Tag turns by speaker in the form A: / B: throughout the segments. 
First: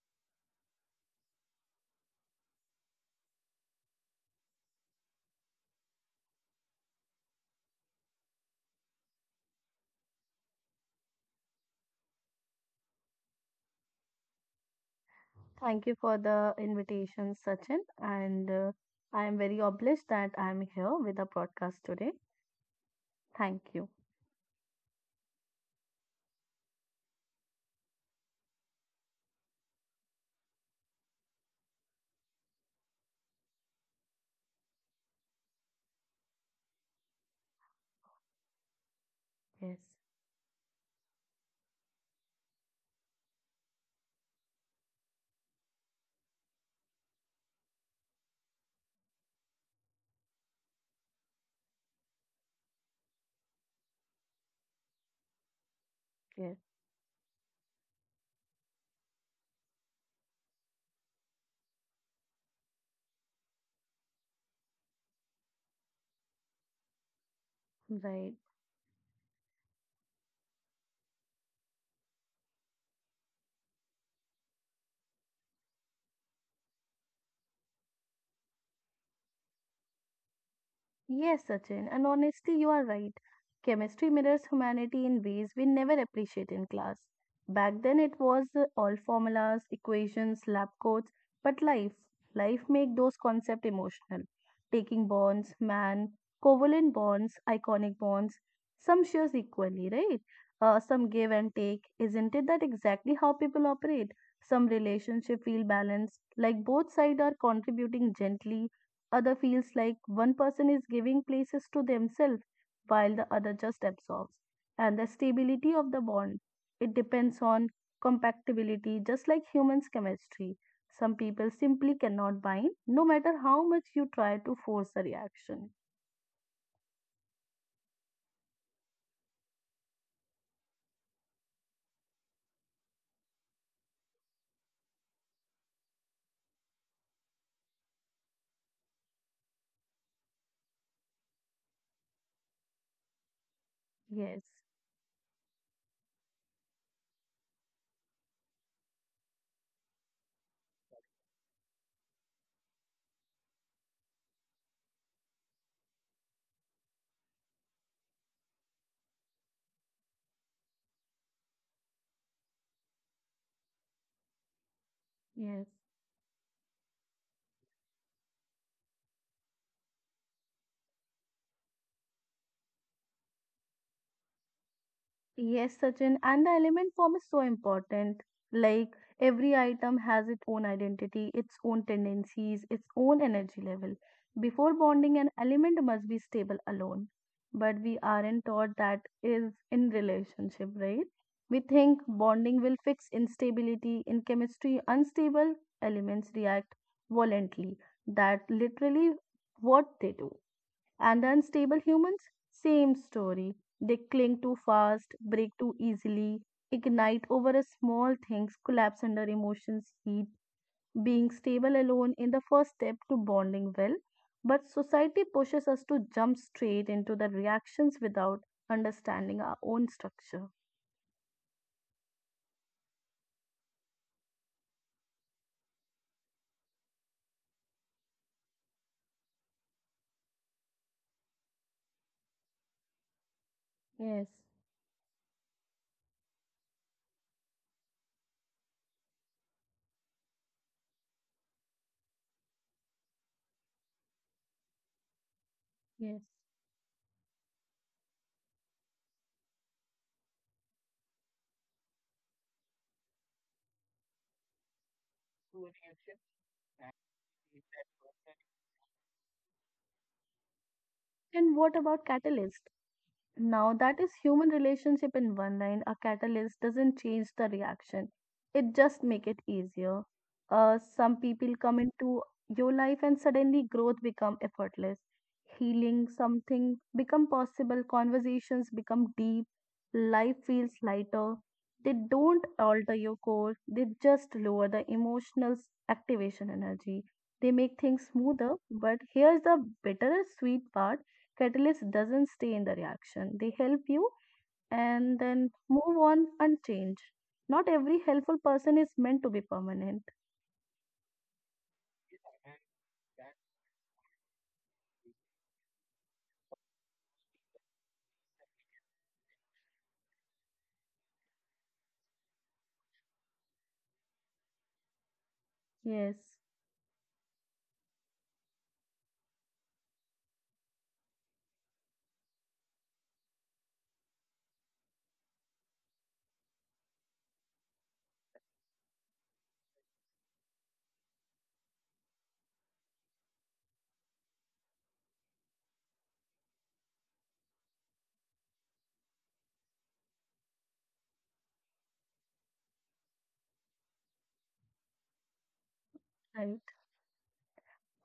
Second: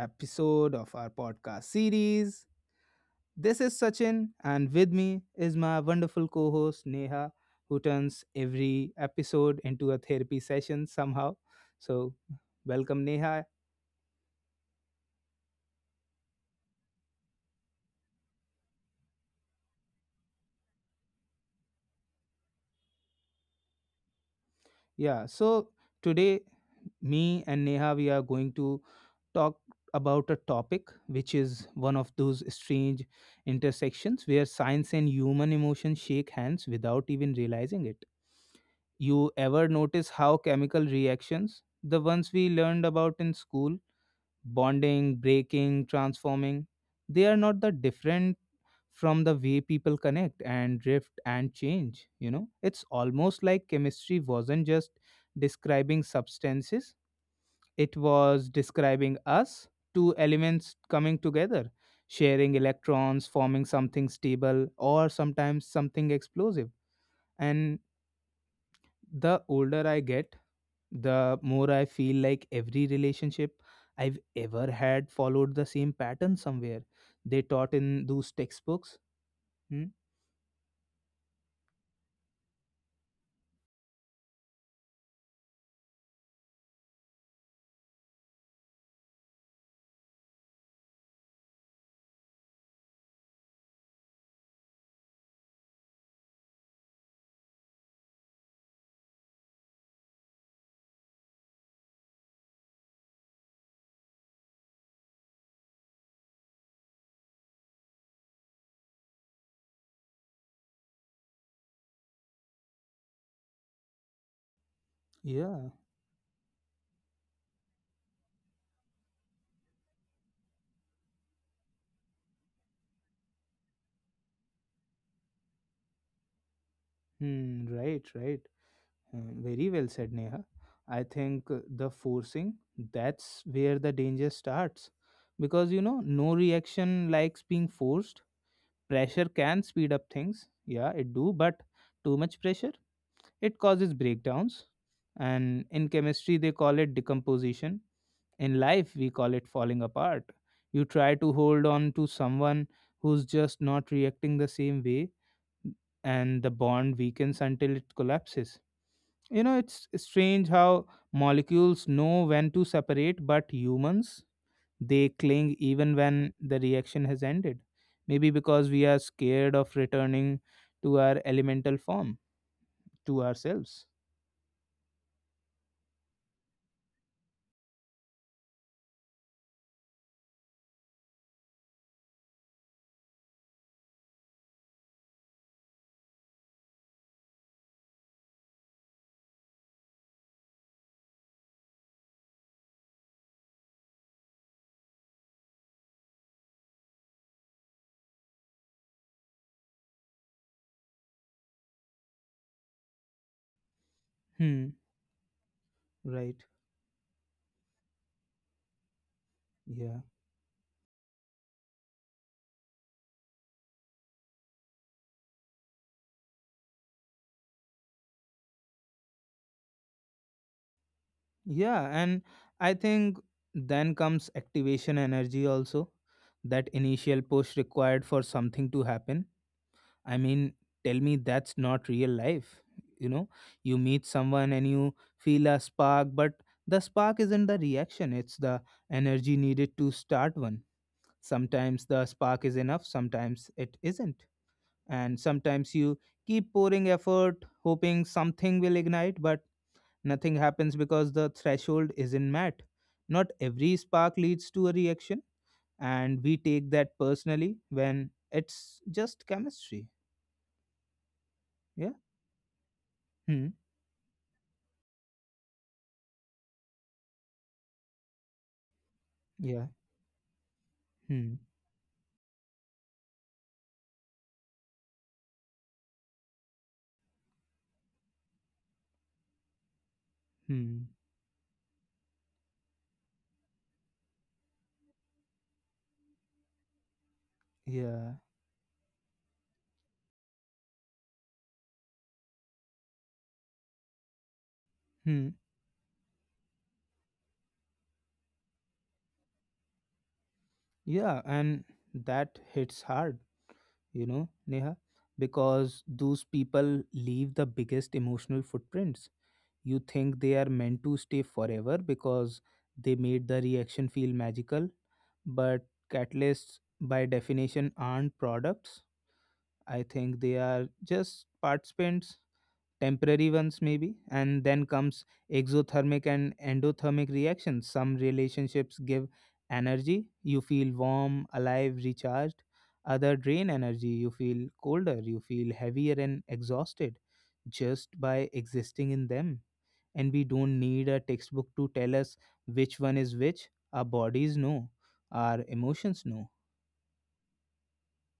A: episode of our podcast series. This is Sachin, and with me is my wonderful co host Neha, who turns every episode into a therapy session somehow. So, welcome, Neha.
B: Thank you for the invitation, Sachin. And I am very obliged that I am here with the podcast today. Thank you.
A: Yeah, so today, me and Neha, we are going to talk about a topic which is one of those strange intersections where science and human emotion shake hands without even realizing it. You ever
B: Yes,
A: notice how chemical reactions, the ones we learned about in school, bonding, breaking, transforming, they are not that different from the way people connect and drift and change, you know? It's almost like chemistry wasn't just describing
B: yes,
A: substances, it was describing us, two elements coming together, sharing electrons, forming something stable, or sometimes something explosive. And
B: right.
A: the older I get, the more I feel like every relationship I've ever had followed the same pattern somewhere. They taught in those textbooks. Hmm?
B: Yes, Sachin, and honestly, you are right. Chemistry mirrors humanity in ways we never appreciate in class. Back then, it was all formulas, equations, lab coats, but life make those concepts emotional. Taking bonds, man, covalent bonds, iconic bonds, some shares equally, right? Some give and take. Isn't it that exactly how people operate? Some relationship feel balanced, like both sides are contributing gently other feels like one person is giving places to themselves while the other just absorbs. And the
A: Yeah.
B: stability of the bond, it depends on compatibility, just like humans' chemistry. Some people simply cannot bind, no matter how much you try to force a reaction.
A: Hmm. Right. Right. Hmm, very well said, Neha. I think the forcing, that's where the danger starts, because no reaction likes being forced. Pressure can speed up things. Yeah, it do, but too much pressure, it causes
B: Yes,
A: breakdowns, and in chemistry they call it decomposition. In life, we call it falling apart. You try to hold on to someone who's just not reacting the same way, and the bond weakens until it collapses. You know, it's strange how molecules know when to separate, but humans, they cling
B: yes.
A: even when the reaction has ended. Maybe because we are scared of returning to our elemental form, to ourselves.
B: Yes, Sachin, and the element form is so important. Like every item has its own identity, its own tendencies, its own energy level. Before bonding, an element must be stable alone. But we aren't taught that is in relationship, right? We think bonding will fix instability. In chemistry, unstable elements react violently. That literally what they do. And the unstable humans, same story. They cling
A: Hmm,
B: too fast, break too
A: right.
B: easily, ignite over a small things, collapse under
A: Yeah.
B: emotions, heat. Being stable alone in the first step to bonding well. But society pushes us to jump straight into the reactions without understanding our own structure.
A: Yeah, and I think then comes activation energy also, that initial push required for something to happen. I mean, tell me that's not real life. You know, you meet
B: Yes,
A: someone and you feel a spark, but the spark isn't the reaction, it's the energy needed to start one. Sometimes the spark is enough, sometimes it isn't. And sometimes you
B: yes.
A: keep pouring effort, hoping something will ignite, but nothing happens because the threshold isn't met. Not every spark leads to a reaction, and we take that personally when it's just chemistry.
B: And what
A: Yeah.
B: about catalyst?
A: Hmm.
B: Now, that is human relationship in one line. A catalyst doesn't change the reaction, it just make it
A: Yeah.
B: easier. Some
A: Hmm.
B: people come into your life and suddenly growth become effortless. Healing something become possible, conversations become deep, life feels
A: Hmm.
B: lighter. They don't alter your core, they just lower the emotional activation energy. They make
A: Yeah.
B: things smoother, but here's the bitter sweet part. Catalyst doesn't stay in the reaction. They help you and
A: Hmm.
B: then move on and change. Not every helpful person is meant to be permanent.
A: Yeah. And that hits hard, Neha, because those people leave the biggest emotional footprints. You think they are meant to stay forever because they made the reaction feel magical, but
B: Yes,
A: catalysts, by definition, aren't products. I think they are just participants, temporary ones maybe. And then comes exothermic and endothermic reactions. Some relationships give energy, you feel warm, alive, recharged. Other drain energy, you feel colder, you feel heavier and exhausted, just by existing in them. And we don't need a textbook to tell us which one is which. Our bodies know, our emotions know.
B: right.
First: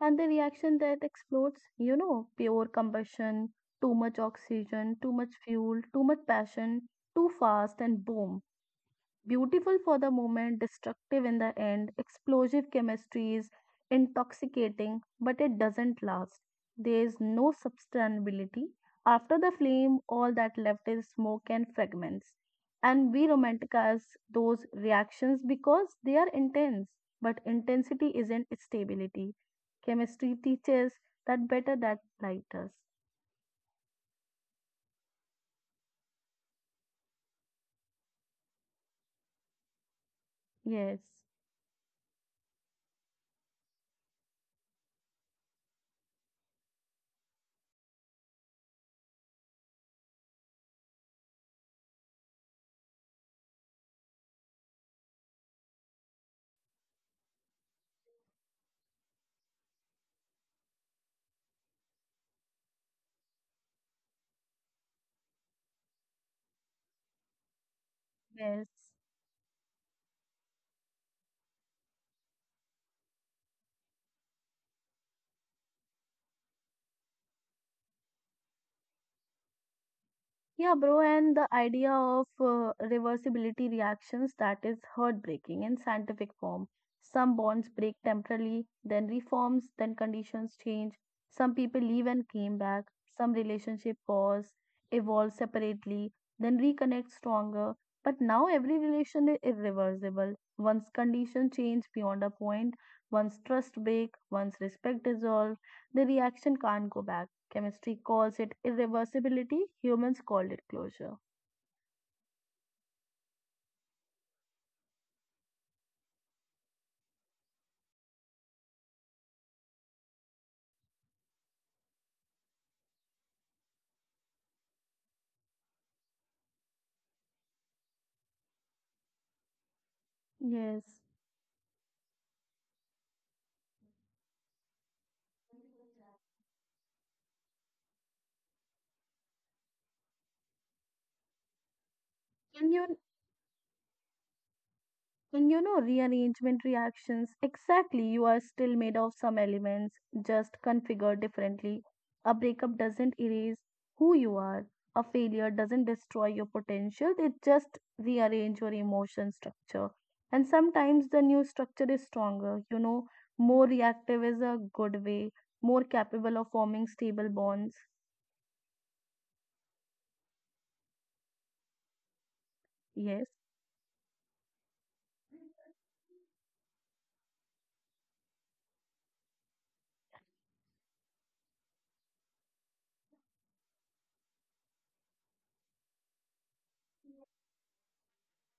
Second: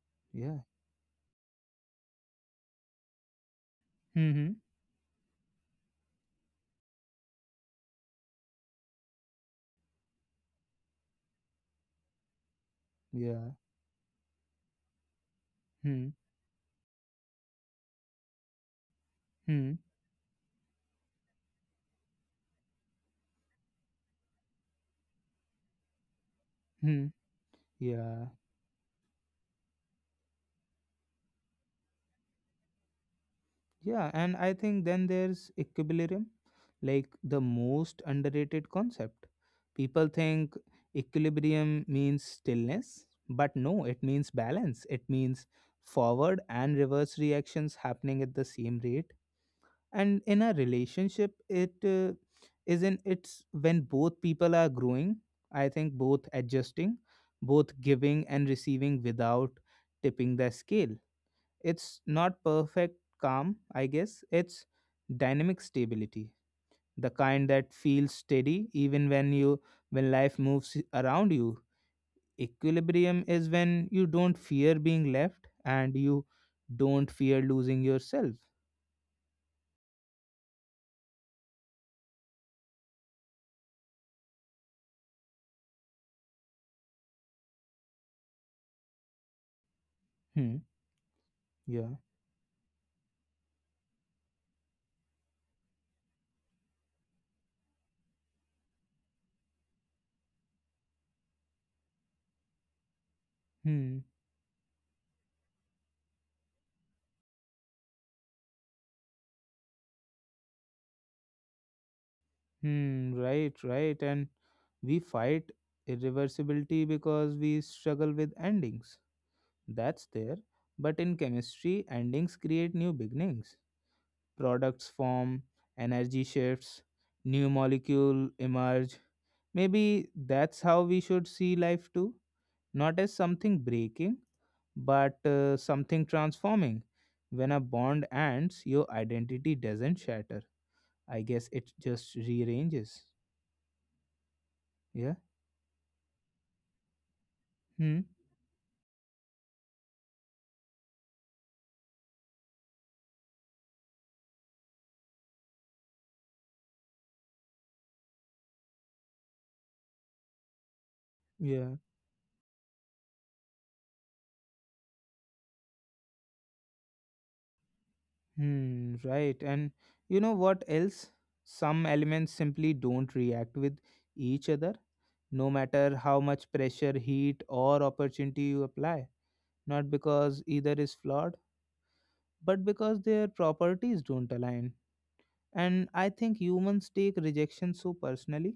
B: And the
A: Yeah.
B: reaction that explodes, you know, pure combustion, too much
A: Hmm.
B: oxygen, too much fuel, too much passion, too fast, and boom. Beautiful for the moment, destructive in the end, explosive chemistry is
A: Yeah.
B: intoxicating, but it doesn't
A: Hmm.
B: last. There is no sustainability. After the
A: Hmm.
B: flame, all that left is smoke and fragments. And we romanticize those reactions because they are intense,
A: Hmm.
B: but intensity
A: Yeah.
B: isn't stability. Chemistry teaches that better that lighters.
A: Yeah. And I think then there's equilibrium, like the most underrated concept. People think
B: Yes,
A: equilibrium means stillness, but no, it means balance. It means forward and reverse reactions happening at the same rate, and in a relationship it is in it's when both people are growing, I think, both adjusting, both giving and receiving without tipping the scale. It's not perfect calm, I guess, it's dynamic stability, the kind that feels
B: yes.
A: steady even when life moves around you. Equilibrium is when you don't fear being left and you don't fear losing yourself.
B: Yeah, bro, and the idea of reversibility reactions that is heartbreaking in scientific form. Some bonds break temporarily, then reforms, then conditions
A: Hmm.
B: change. Some people
A: Yeah.
B: leave and came back. Some relationship pause, evolve separately, then reconnect stronger. But now every relation is irreversible. Once conditions change beyond a point, once trust
A: Hmm.
B: break, once respect dissolve, the reaction can't go back. Chemistry calls it irreversibility, humans call it closure.
A: Hmm, right, right. And we fight irreversibility because we struggle with endings. That's there. But in chemistry, endings create new beginnings. Products form, energy shifts, new molecule emerge. Maybe that's how
B: Yes.
A: we should see life too. Not as something breaking, but something transforming. When a bond ends, your identity doesn't shatter. I guess it just
B: And
A: rearranges.
B: you
A: Yeah.
B: and you know rearrangement reactions
A: Hmm.
B: exactly, you are still made of some elements just configured differently. A breakup doesn't erase who you are, a failure doesn't destroy your potential, it just rearrange your emotion structure. And sometimes the new
A: Yeah.
B: structure is stronger, you know, more reactive is a good way, more capable of forming stable bonds.
A: Hmm, right. And you know what else? Some elements simply don't
B: Yes.
A: react with each other, no matter how much pressure, heat, or opportunity you apply. Not because either is flawed, but because their properties don't align. And I think humans take rejection so personally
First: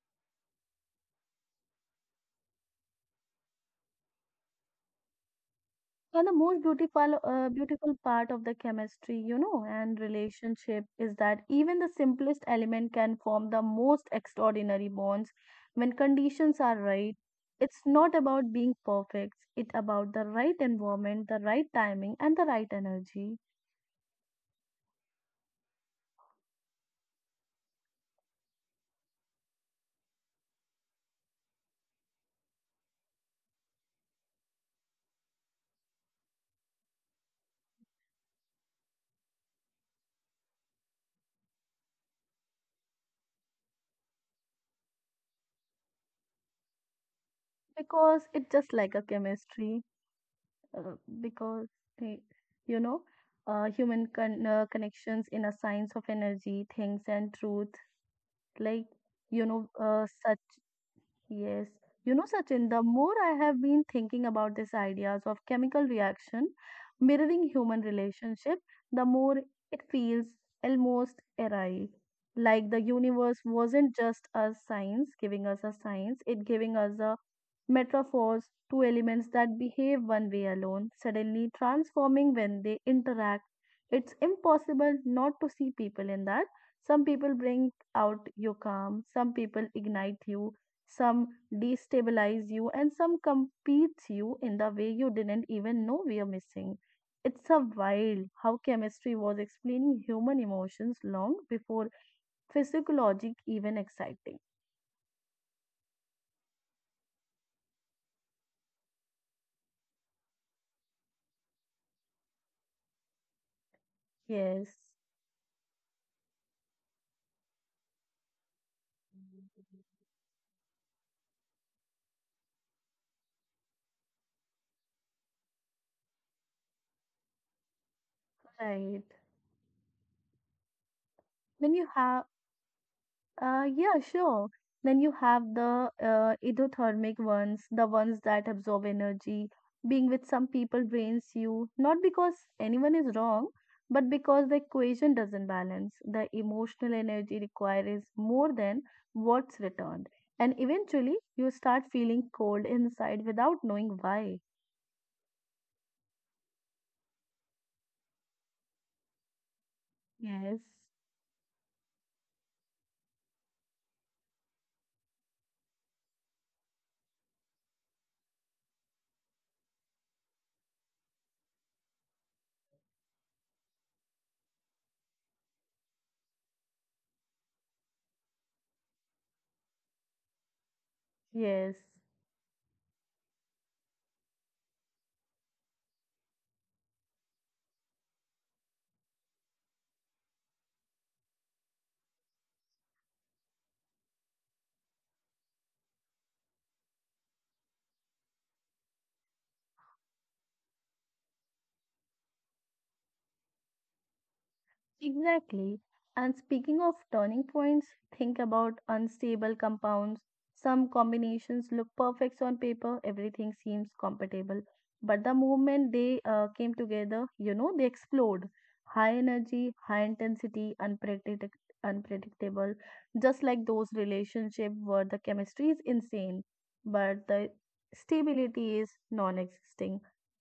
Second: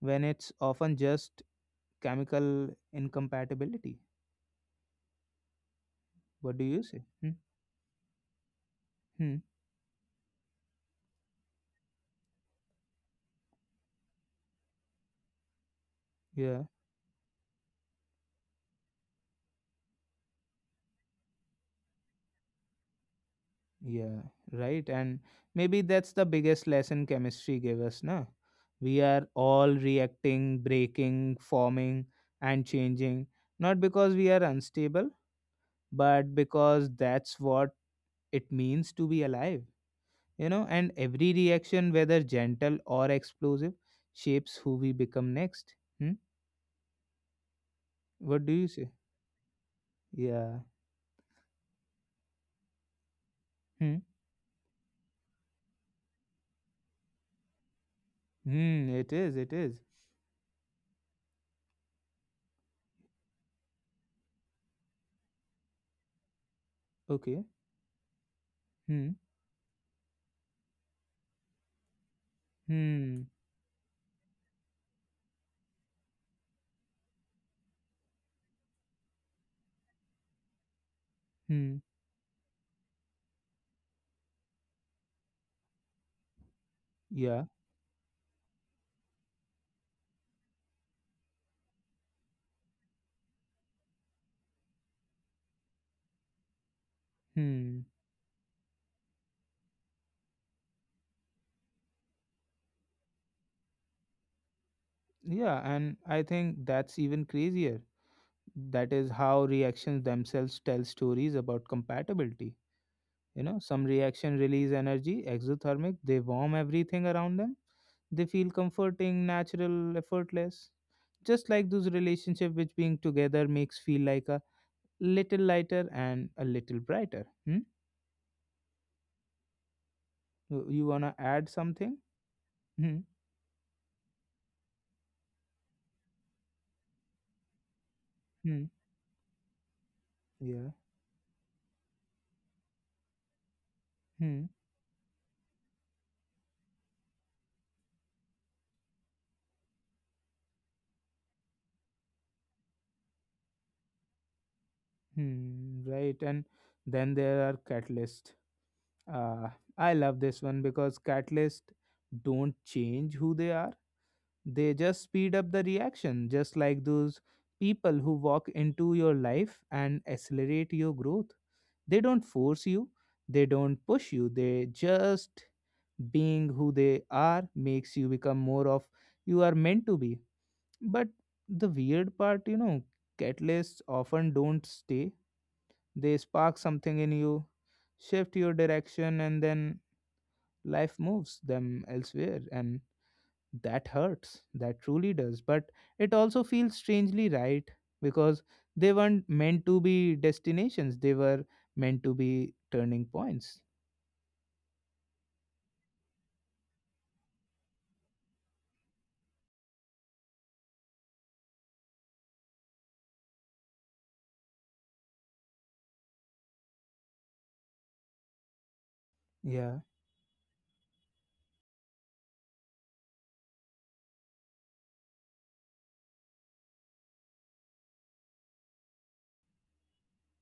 A: when it's often just chemical incompatibility.
B: And the
A: What
B: most
A: do you say?
B: beautiful,
A: Hmm?
B: beautiful part of the chemistry, you
A: Hmm.
B: know, and relationship is that even the simplest element can form the most extraordinary bonds when conditions
A: Yeah.
B: are right. It's not about being perfect, it's about the right environment, the right timing, and the right energy.
A: Yeah, right. And maybe that's the biggest lesson chemistry gave us, na? We are all reacting, breaking, forming, and changing, not because we are unstable, but because that's what it means to be alive, you know? And every reaction, whether gentle or explosive, shapes who we become next. Hmm?
B: Because
A: What do
B: it's
A: you
B: just
A: say?
B: like a chemistry,
A: Yeah.
B: uh, because, eh, you know, human
A: Hmm.
B: connections in a science of energy, things, and truth, like,
A: Hmm. It
B: you
A: is. It
B: know,
A: is.
B: such. Yes, you know, Sachin, the more I have been thinking about these ideas of chemical reaction mirroring
A: Okay.
B: human relationship, the
A: Hmm.
B: more it feels almost awry. Like the universe
A: Hmm.
B: wasn't just a science giving us a science, it giving us a metaphors, two elements that behave one way alone, suddenly
A: Hmm.
B: transforming when they interact. It's impossible not to see people in that. Some people
A: Yeah.
B: bring out your calm, some people ignite you, some destabilize you, and some competes you in the way you didn't even know we are missing. It's a
A: Hmm.
B: wild how chemistry was explaining human emotions long before physiologic even exciting.
A: Yeah, and I think that's even crazier. That is how reactions themselves tell stories about compatibility. You know, some reaction
B: Yes,
A: release energy, exothermic, they warm everything around them. They feel comforting, natural, effortless. Just like those relationship which being together makes feel like a little lighter and a little brighter. Hmm?
B: right.
A: You wanna add
B: When you
A: something?
B: have.
A: Hmm.
B: Yeah, sure. Then you have the endothermic ones, the ones that
A: Hmm.
B: absorb energy. Being with some people
A: Yeah.
B: drains you, not because anyone is wrong, but because the
A: Hmm.
B: equation doesn't balance. The emotional energy required is more than what's returned. And eventually, you start feeling cold inside without knowing why.
A: Hmm. Right. And then there are catalysts. Uh, I love this
B: Yes.
A: one because catalysts don't change who they are. They just speed up the reaction, just like those people who walk into your life and accelerate your growth. They don't force you, they don't push you, they just being who they are makes you become more of you are meant to be. But
B: Yes.
A: the weird part, catalysts often don't stay. They spark something in you, shift your direction, and then life moves them elsewhere. And that hurts. That truly does. But it also feels strangely right, because they weren't meant to be destinations, they were meant to be turning points.
B: Exactly. And speaking of turning points, think about unstable compounds. Some combinations look perfect on paper, everything seems compatible. But the moment they came together, you know, they explode. High energy,
A: Yeah.
B: high intensity, unpredictable. Just like those relationships where the chemistry is insane, but the stability is non-existing.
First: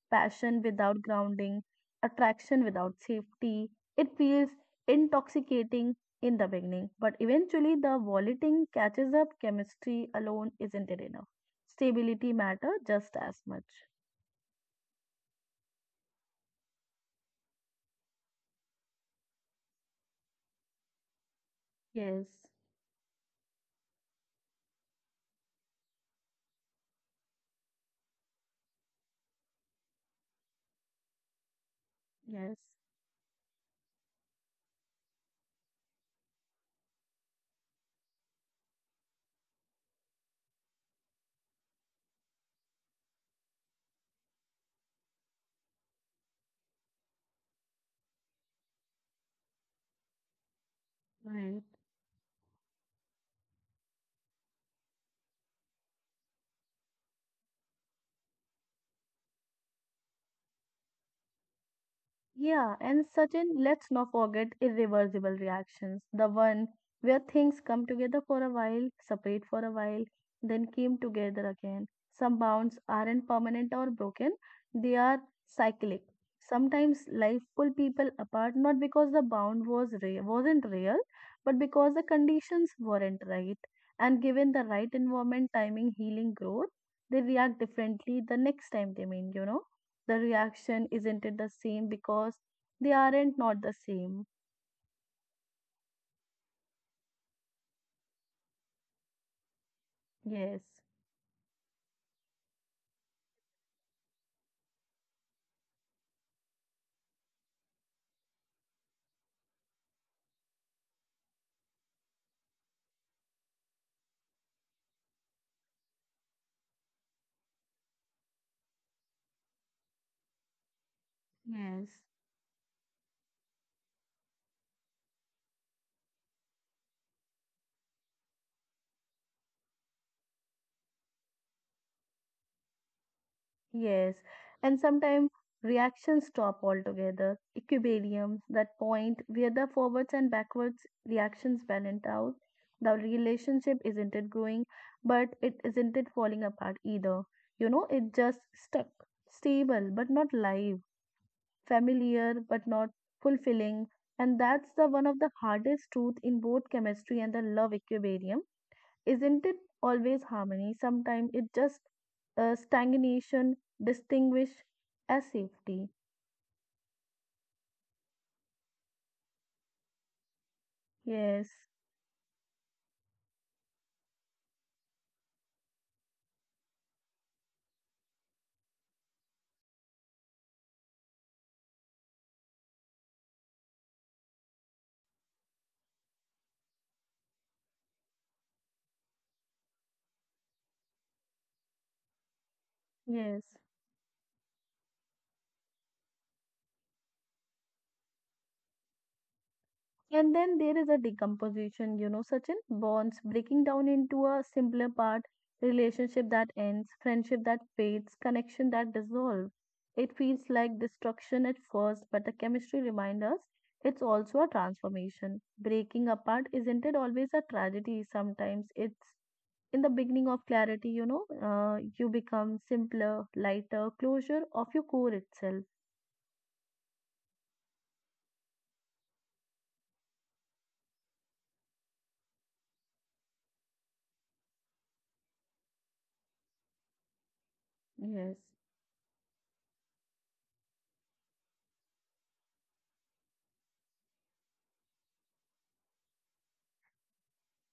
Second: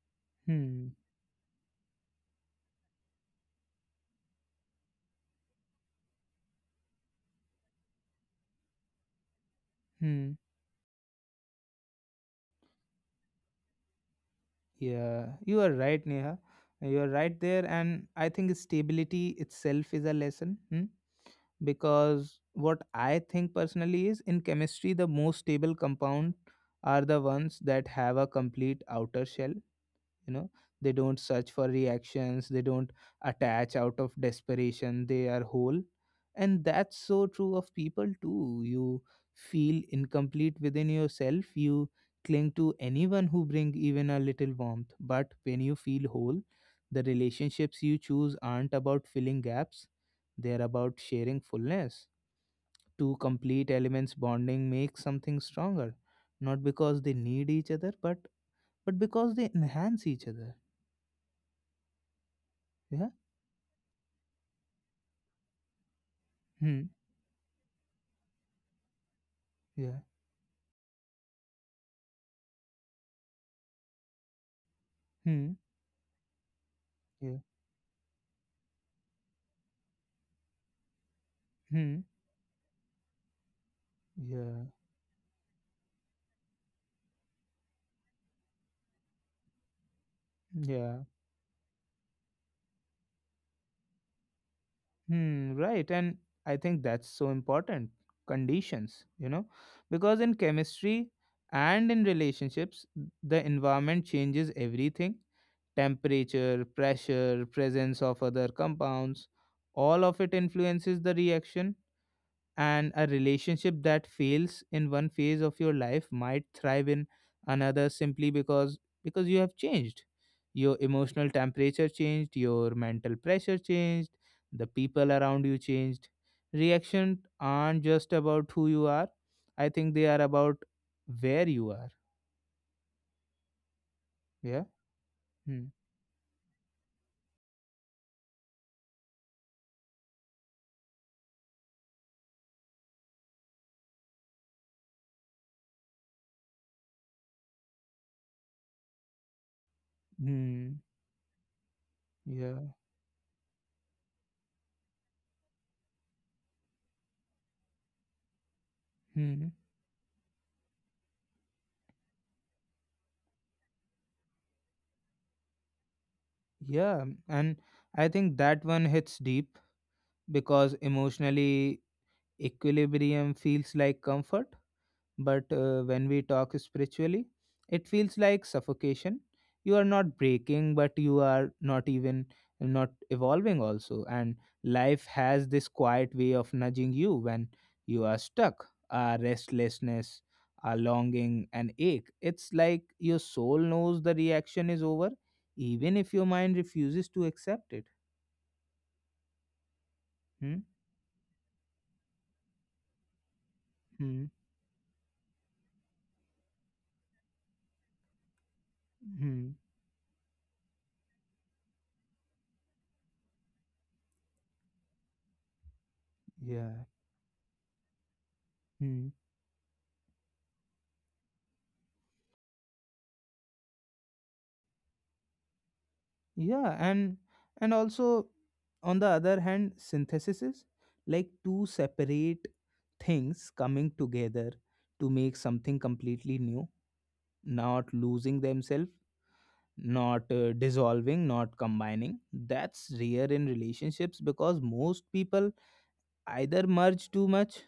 B: Passion
A: Hmm.
B: without grounding, attraction without safety, it feels intoxicating in the beginning, but eventually the vomiting catches up. Chemistry
A: Hmm.
B: alone isn't it enough. Stability matter just as much.
A: Yeah. You are right, Neha. You are right there, and I think stability itself is a lesson. Hmm?
B: Yes,
A: Because what I think personally is, in chemistry, the most stable compound are the ones that have a complete outer shell. you know they don't search for reactions,
B: yes,
A: they don't attach out of desperation, they are whole. And that's so true of people too. You feel incomplete within yourself, you cling to anyone who bring even a little warmth. But when you feel whole, the relationships you choose aren't about filling gaps, they're about sharing
B: right.
A: fullness. Two complete elements bonding make something stronger, not because they need each other, but because they enhance each other.
B: Yeah, and
A: Yeah.
B: certain, let's not forget irreversible reactions. The one
A: Hmm.
B: where things come together for a while, separate for a while,
A: Yeah.
B: then came together again. Some bonds aren't permanent or broken, they are
A: Hmm.
B: cyclic. Sometimes life
A: Yeah.
B: pull people apart not because the bond was wasn't real, but because the
A: Hmm.
B: conditions weren't right. And given the
A: Yeah.
B: right environment, timing, healing, growth, they react differently the next time they meet, you know, the reaction
A: Yeah.
B: isn't it the same because they aren't not the same.
A: Hmm. Right. And I think that's so important. Conditions, because in
B: Yes.
A: chemistry and in relationships, the environment changes everything. Temperature, pressure, presence of other compounds. All of it influences the reaction. And a relationship that fails in one phase of your life might thrive in another, simply because you have changed. Your emotional temperature
B: Yes.
A: changed, your mental pressure changed, the people around you changed. Reactions aren't just about who you are, I think they are about where you are.
B: Yes
A: Yeah.
B: and sometimes
A: Hmm.
B: reactions stop altogether, equilibrium, that point where the forwards and backwards reactions balance out. The relationship isn't it growing, but it isn't it falling apart either, you know, it just stuck, stable but not
A: Hmm.
B: live, familiar but
A: Yeah.
B: not fulfilling. And that's the one of the hardest truth in both chemistry and the love equilibrium,
A: Hmm.
B: isn't it always harmony, sometimes it just stagnation distinguish as safety.
A: Yeah. And I think that one hits deep because
B: Yes.
A: emotionally, equilibrium feels like comfort. But when we talk spiritually, it feels like suffocation. You are not breaking, but you are not even not evolving also. And life has this quiet way of nudging you when you are stuck. Our restlessness, our longing, and ache. It's like your
B: Yes.
A: soul knows the reaction is over, even if your mind refuses to accept it.
B: And
A: Hmm?
B: then there is a decomposition, you know, such in bonds breaking down
A: Hmm?
B: into a simpler part, relationship that ends, friendship that fades, connection that dissolve.
A: Hmm?
B: It feels like destruction at first, but the chemistry reminds us it's also a transformation. Breaking apart isn't
A: Yeah.
B: it always a tragedy? Sometimes
A: Hmm?
B: it's in the beginning of clarity, you know, you become simpler, lighter, closure of your core itself.
A: Yeah, and also, on the other hand, synthesis is like two separate things coming together to make something completely new, not losing
B: Yes.
A: themselves, not dissolving, not combining. That's rare in relationships because most people either merge too much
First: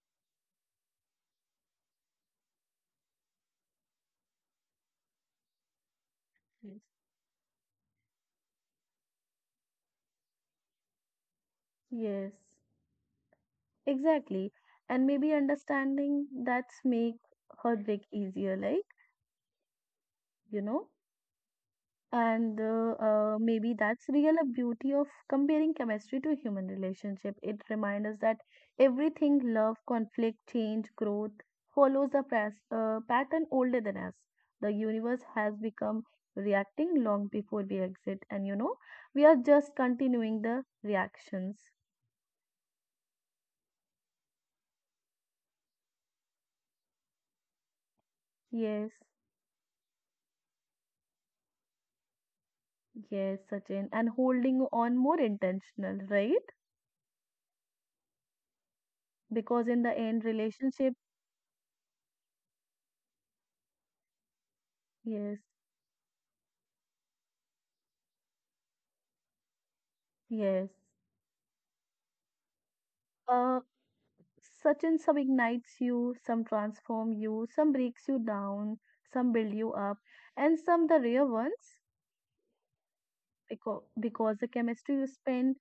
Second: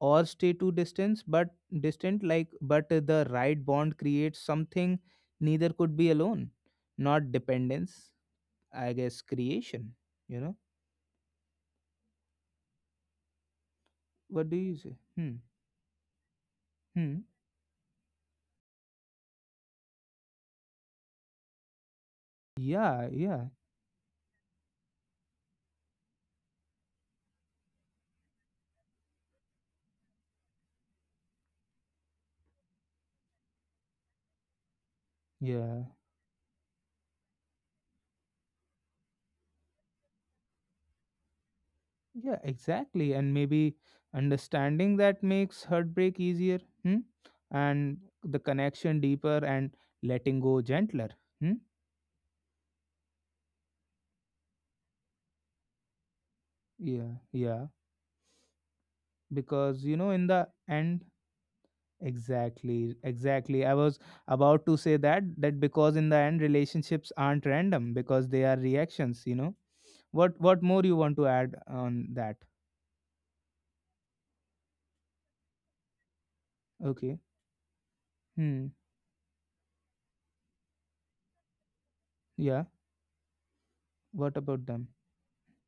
A: or stay too distant, but distant like but the right bond creates something neither could be alone,
B: Yes.
A: not dependence, I guess, creation, you know?
B: Yes. Exactly.
A: What do you
B: And
A: say?
B: maybe
A: Hmm.
B: understanding that's make
A: Hmm.
B: heartbreak easier, like, you know, and
A: Yeah, yeah,
B: maybe that's real a beauty of comparing chemistry to human relationship. It reminds us that everything, love, conflict, change, growth, follows a pattern older than us. The universe has
A: yeah,
B: become reacting long before we exit, and you know, we are just continuing the reactions.
A: yeah, exactly. And maybe understanding that makes heartbreak easier, hmm? And the
B: Yes.
A: connection deeper and letting go gentler, hmm?
B: Yes, Sachin, and holding on more intentional, right?
A: Yeah, yeah.
B: Because
A: Because,
B: in the
A: in
B: end,
A: the
B: relationship,
A: end, exactly, exactly. I was about to say that,
B: yes,
A: that because in the end, relationships aren't random because they are reactions, you know? What
B: yes.
A: more you want to add on that?
B: Uh, Sachin, some ignites you, some transform
A: Okay.
B: you, some breaks you
A: Hmm.
B: down, some build you up, and some the rare ones
A: Yeah.
B: because
A: What
B: because the
A: about them?
B: chemistry you spend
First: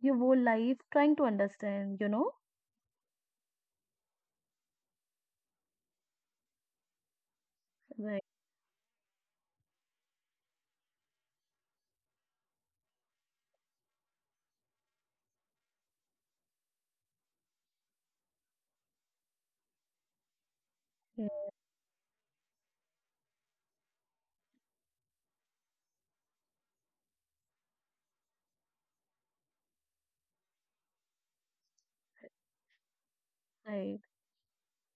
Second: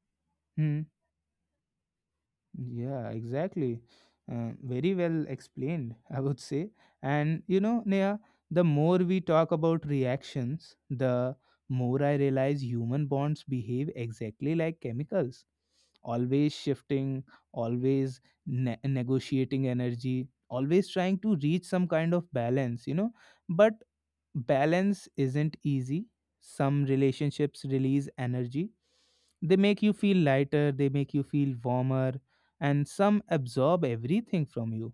B: your whole life
A: Hmm.
B: trying to understand, you know,
A: Yeah, exactly. Very well explained, I would say. And you know, Neha,
B: right,
A: the more we talk about reactions, the more I realize human bonds behave exactly like chemicals, always shifting, always negotiating energy, always trying to
B: yeah,
A: reach some kind of balance. But balance isn't easy. Some relationships release energy. They make you feel lighter, they make you feel warmer, and some absorb
B: right.
A: everything from you,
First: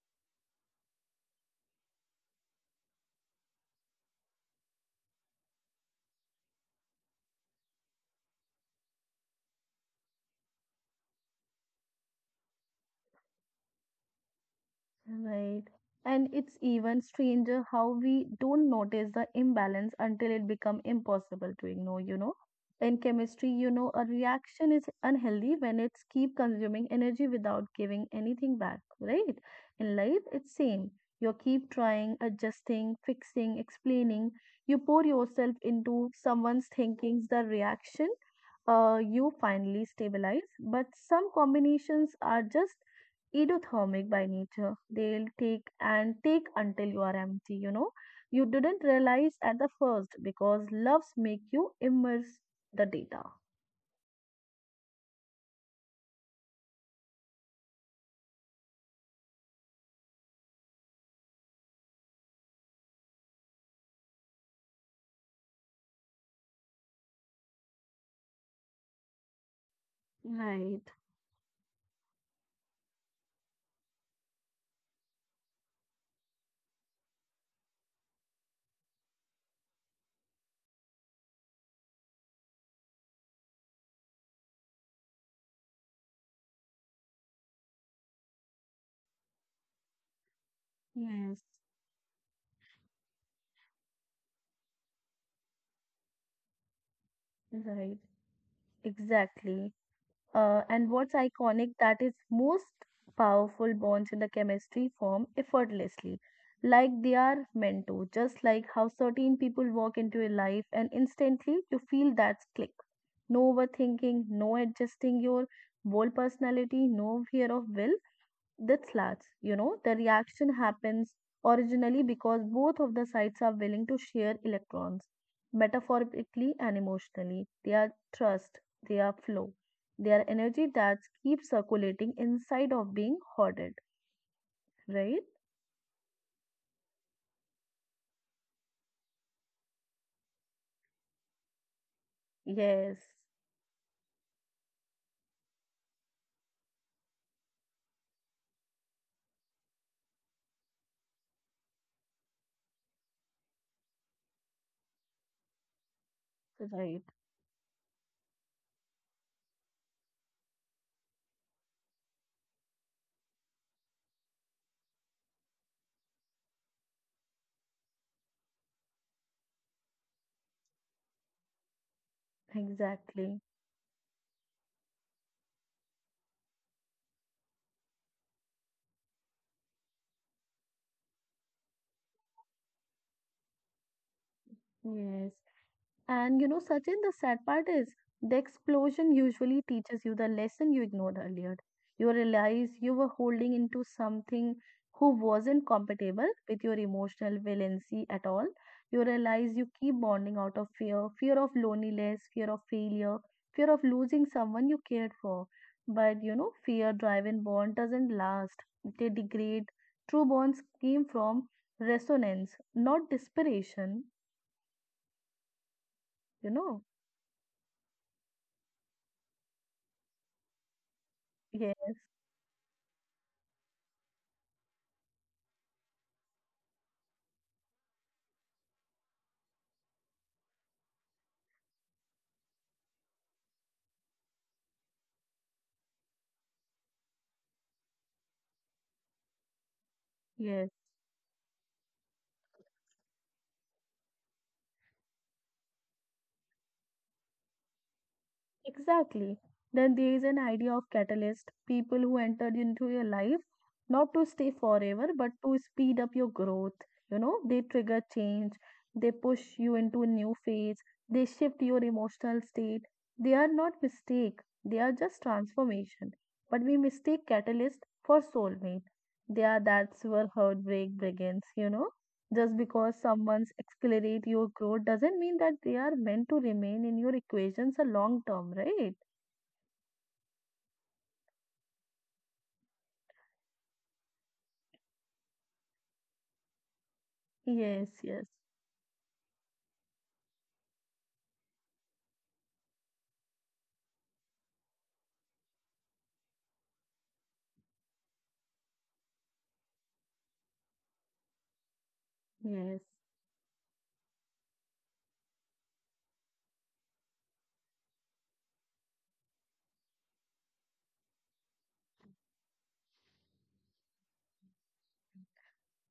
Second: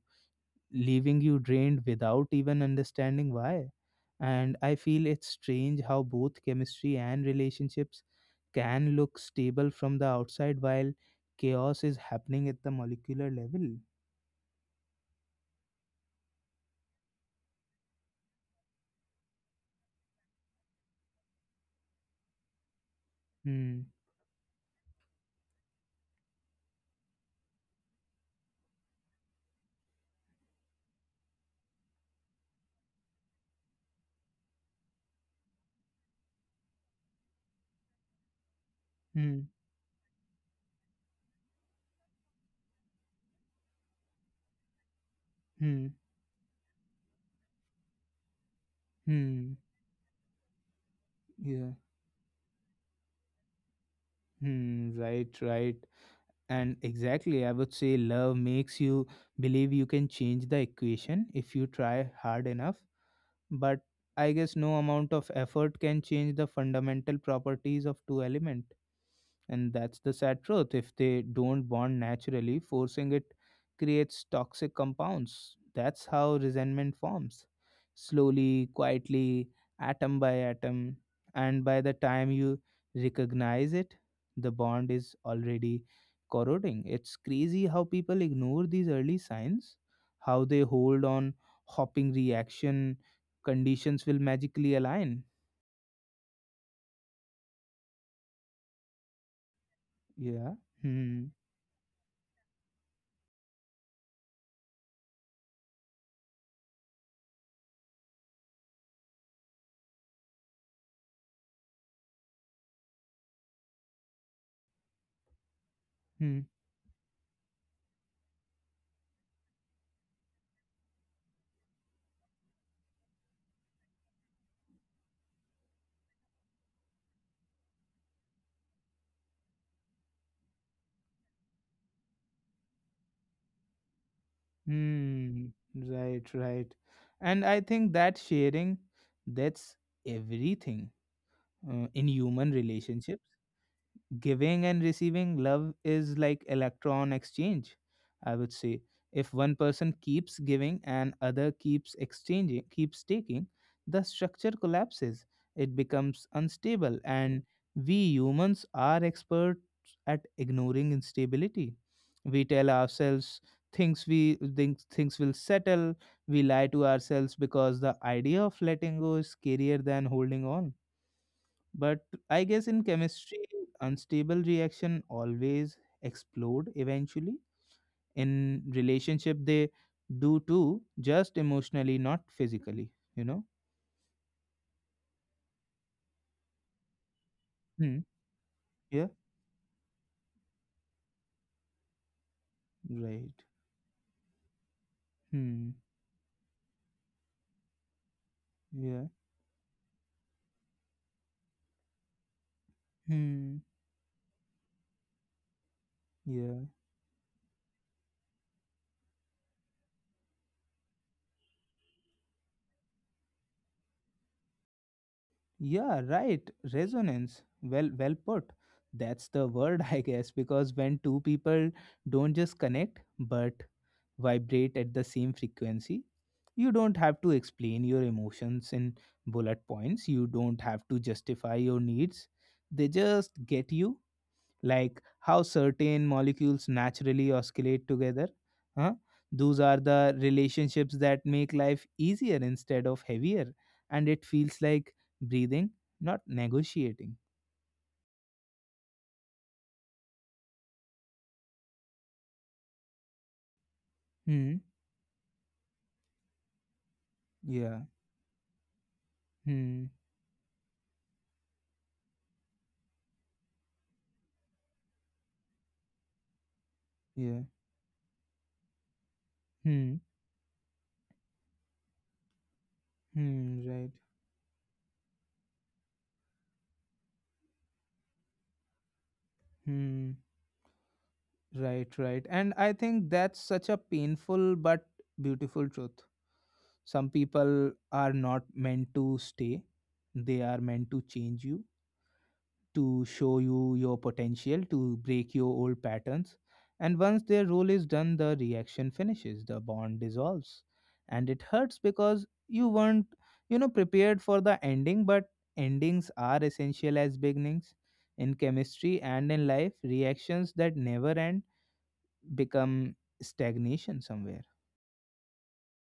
A: leaving you drained without even understanding why. And I feel it's strange how both chemistry and relationships can look stable from the outside while chaos is happening at the molecular level.
B: Right. And it's even stranger how we don't notice the imbalance until it become impossible to ignore, you know. In chemistry, you
A: Hmm,
B: know, a reaction is unhealthy when it's keep consuming energy without giving anything back, right? In life, it's same. You keep trying, adjusting, fixing, explaining. You pour yourself into someone's thinkings, the reaction you
A: hmm,
B: finally stabilize. But some combinations are just edothermic by nature. They'll take
A: hmm,
B: and take until you are empty, you know. You didn't realize
A: hmm,
B: at the first because loves make
A: yeah,
B: you immerse the data.
A: hmm, right, right. And exactly, I would say love makes you believe you can change the equation if you try hard enough. But I guess no amount of effort can change the fundamental properties of two elements. And that's the sad truth.
B: Right.
A: If they don't bond naturally, forcing it creates toxic compounds. That's how resentment forms slowly, quietly, atom by atom. And by the time you recognize it, the bond is already corroding. It's crazy how people ignore these early signs, how they hold on,
B: Yes.
A: hopping reaction, conditions will magically align.
B: Right. Exactly.
A: Yeah.
B: And what's
A: Hmm.
B: iconic that is most powerful bonds in the chemistry form effortlessly, like they are meant to, just like how certain people walk into your life and instantly you feel that click. No overthinking, no adjusting your whole
A: Hmm.
B: personality, no fear of will that's slats, you know, the reaction happens originally because both of the sides are willing to share electrons, metaphorically and emotionally. They are thrust, they are flow, they are energy that keeps circulating inside of being hoarded, right?
A: Hmm. Right, right. And I think that sharing, that's everything in human
B: Yes,
A: relationship, giving and receiving love is like electron exchange, I would say. If one person keeps giving and other keeps taking, the structure collapses, it becomes
B: right,
A: unstable, and we humans are experts at ignoring instability. We tell ourselves things we think things will settle. We lie to ourselves because the idea of letting go is scarier than holding on. But I guess in
B: exactly.
A: chemistry, unstable reaction always explode eventually. In relationship, they do too, just emotionally, not physically. You know.
B: Yes. And you know, Sachin, the sad part is
A: Hmm.
B: the
A: Yeah.
B: explosion usually teaches you the lesson you ignored earlier. You realize you were
A: Right.
B: holding into something who wasn't
A: Hmm.
B: compatible with your emotional valency at all. You
A: Yeah.
B: realize you keep bonding out of fear, fear of loneliness, fear of failure,
A: Hmm.
B: fear of losing someone you cared for. But you know,
A: Yeah.
B: fear driven bond doesn't last. They degrade. True bonds came from resonance, not desperation,
A: Yeah, right.
B: you know.
A: Resonance. Well put. That's the word, I guess, because when two people
B: Yes.
A: don't just connect, but vibrate at the same frequency, you don't have to explain your emotions in bullet points. You don't have to justify your needs. They just get you, like how certain molecules naturally oscillate together. Huh? Those are the
B: Yes,
A: relationships that make life easier instead of heavier, and it feels like breathing, not negotiating.
B: exactly. Then there is an idea of catalyst, people who entered into your life not to stay
A: Hmm.
B: forever, but to speed up your growth. You know, they
A: Yeah.
B: trigger change, they push you
A: Hmm.
B: into a new phase, they shift your emotional state. They are not mistake, they are just transformation. But we mistake
A: Yeah.
B: catalyst for soulmate. They are
A: Hmm.
B: that's where heartbreak begins. Just because someone's
A: Hmm. Right.
B: accelerate your growth doesn't mean that they are meant to remain in your equations a long term, right?
A: Hmm. Right. Right. And I think that's such a painful but beautiful truth. Some people
B: Yes,
A: are
B: yes,
A: not meant to stay; they are meant to change you, to show you your potential, to break your old patterns. And once their role is done, the reaction finishes, the bond dissolves. And it hurts because you
B: yes.
A: weren't, you know, prepared for the ending, but endings are essential as beginnings. In chemistry and in life, reactions that never end become stagnation somewhere.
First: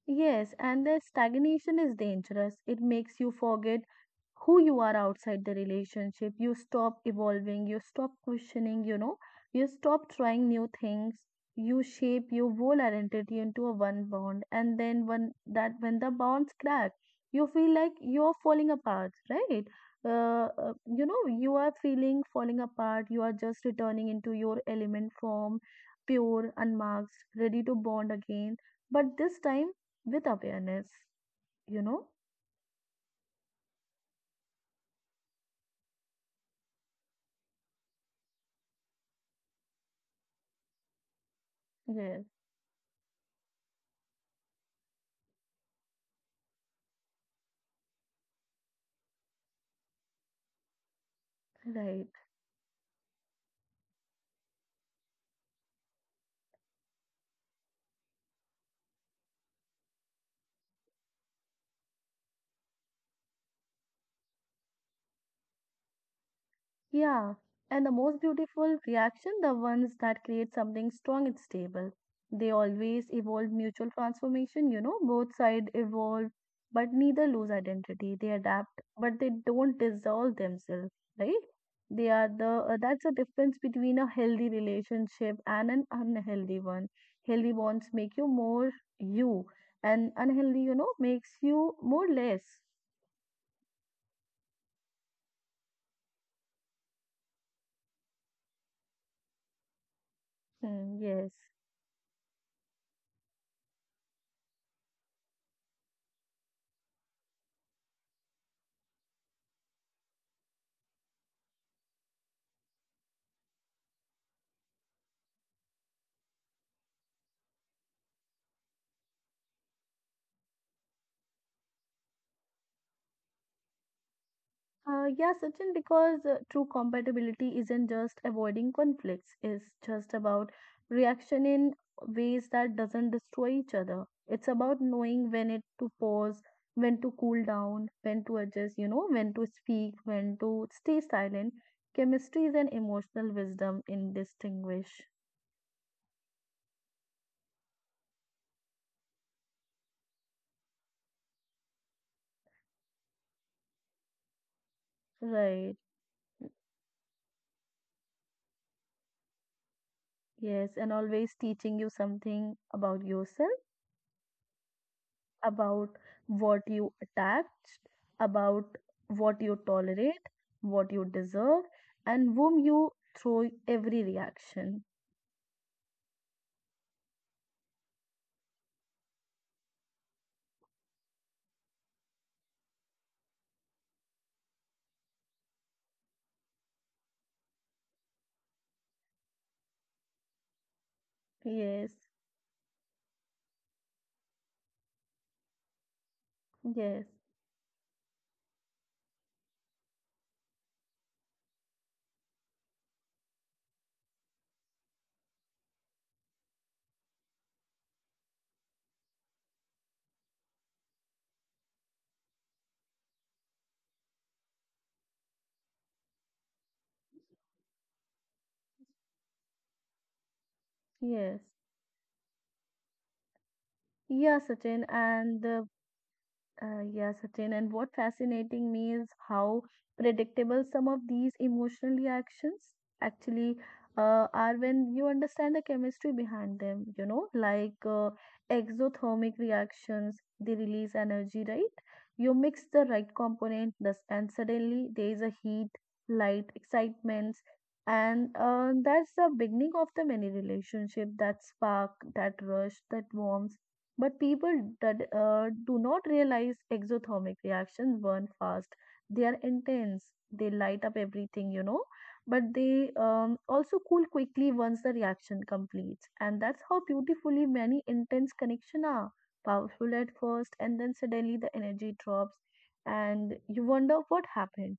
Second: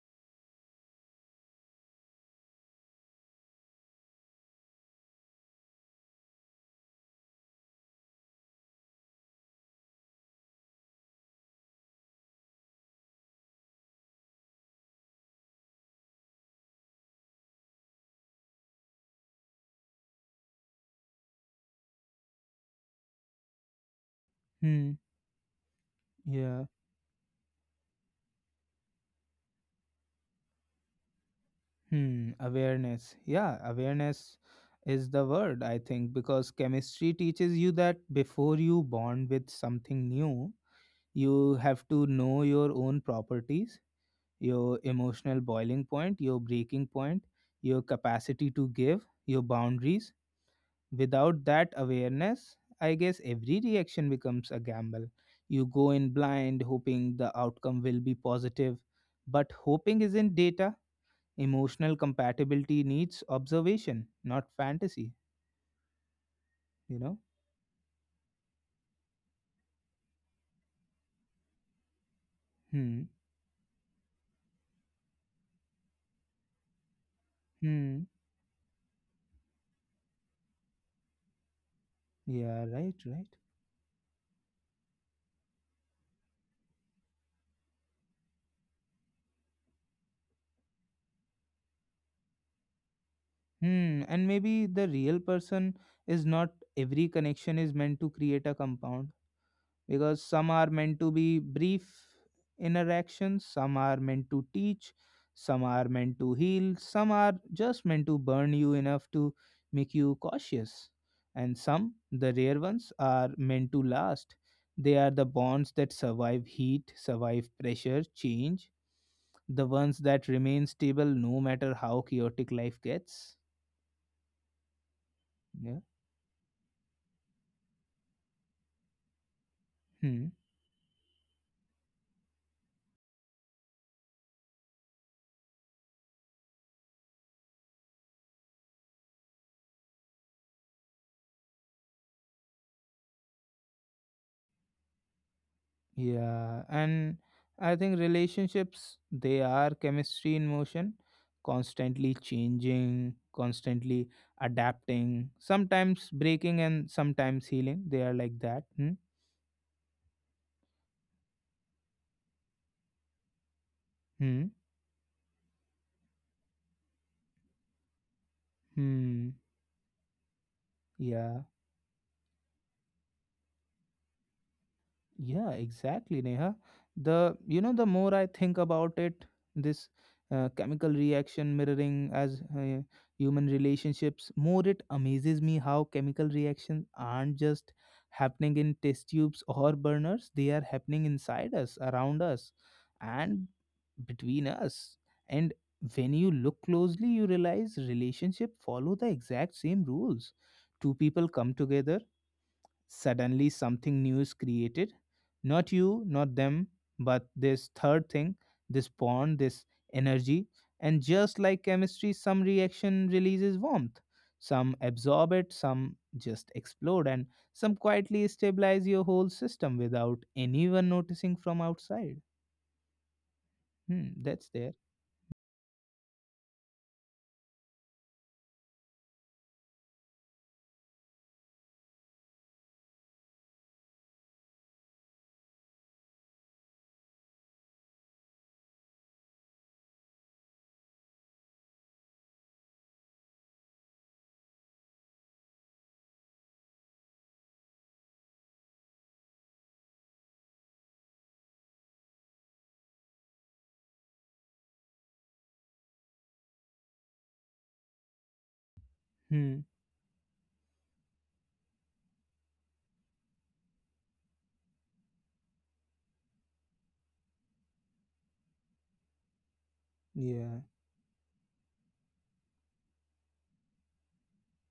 B: Yes, and the stagnation is dangerous. It makes you forget who you are outside the relationship. You stop evolving, you stop questioning. You stop trying new things. You shape your whole identity into a one bond, and then when the bonds crack you feel like you're falling apart, right. You are feeling falling apart. You are just returning into your
A: Hmm.
B: element form, pure,
A: Yeah.
B: unmarked, ready to bond again, but this time with awareness you know
A: Hmm, awareness. Yeah, awareness is the word, I think, because chemistry teaches you that before you bond with something new, you have to
B: yes.
A: know your own properties, your emotional boiling point, your breaking point, your capacity to give, your boundaries. Without that
B: Right.
A: awareness, I guess every reaction becomes a gamble. You go in blind, hoping the outcome will be positive, but hoping isn't data. Emotional compatibility needs observation, not fantasy, you know?
B: Yeah, and the most beautiful reaction, the ones that create something strong and stable. They
A: Hmm.
B: always evolve mutual transformation, both sides evolve, but neither lose
A: Hmm.
B: identity. They adapt, but they don't dissolve themselves, right? They are the
A: Yeah, right,
B: that's the
A: right.
B: difference between a healthy relationship and an unhealthy one. Healthy bonds make you more you, and unhealthy, makes you more less.
A: Hmm. And maybe the real person is not every connection is meant to create a compound, because some are
B: Hmm,
A: meant to
B: yes.
A: be brief interactions, some are meant to teach, some are meant to heal, some are just meant to burn you enough to make you cautious. And some, the rare ones, are meant to last. They are the bonds that survive heat, survive pressure, change, the ones that remain stable no matter how chaotic life gets.
B: Yeah, Sachin,
A: Yeah.
B: because true compatibility isn't just avoiding conflicts, it's just
A: Hmm.
B: about reaction in ways that doesn't destroy each other. It's about knowing when it to pause, when to cool down, when to adjust, when to speak, when to stay silent. Chemistry is an emotional wisdom in distinguish.
A: Yeah, and I think relationships, they are chemistry in motion, constantly changing, constantly adapting,
B: Right.
A: sometimes breaking and sometimes healing. They are like that. Hmm.
B: Yes, and always teaching you something about yourself,
A: Hmm.
B: about what you attached, about
A: Hmm.
B: what you tolerate, what you
A: Yeah.
B: deserve, and whom you throw every reaction.
A: Yeah, exactly, Neha. The you know the more I think about it, this chemical reaction mirroring as human relationships, more it amazes me how chemical reactions aren't just happening in test tubes or burners. They are happening inside us,
B: Yes,
A: around us, and between us. And when you look
B: yes,
A: closely, you realize relationship follow the exact same rules. Two people come together. Suddenly, something new is created. Not you, not them, but this third thing, this bond, this energy. And just like chemistry, some reaction releases warmth. Some absorb it, some just explode, and some quietly stabilize your whole system without anyone noticing
B: yes.
A: from outside. Hmm,
B: Yeah,
A: that's there.
B: Sachin, and uh, yeah, Sachin. And what fascinating me is how predictable some of these emotional reactions actually are when you understand the chemistry behind them, like exothermic reactions, they release energy, right? You mix the right component, thus, and suddenly there is a heat, light, excitement, and that's the beginning of the many relationship, that spark, that rush, that warmth. But people that do not realize exothermic reactions burn fast. They are
A: Hmm,
B: intense. They light up everything, you know. But they also cool quickly once the reaction completes. And that's how beautifully many intense connections are. Powerful at first,
A: yeah.
B: and then suddenly the energy drops, and you wonder what happened.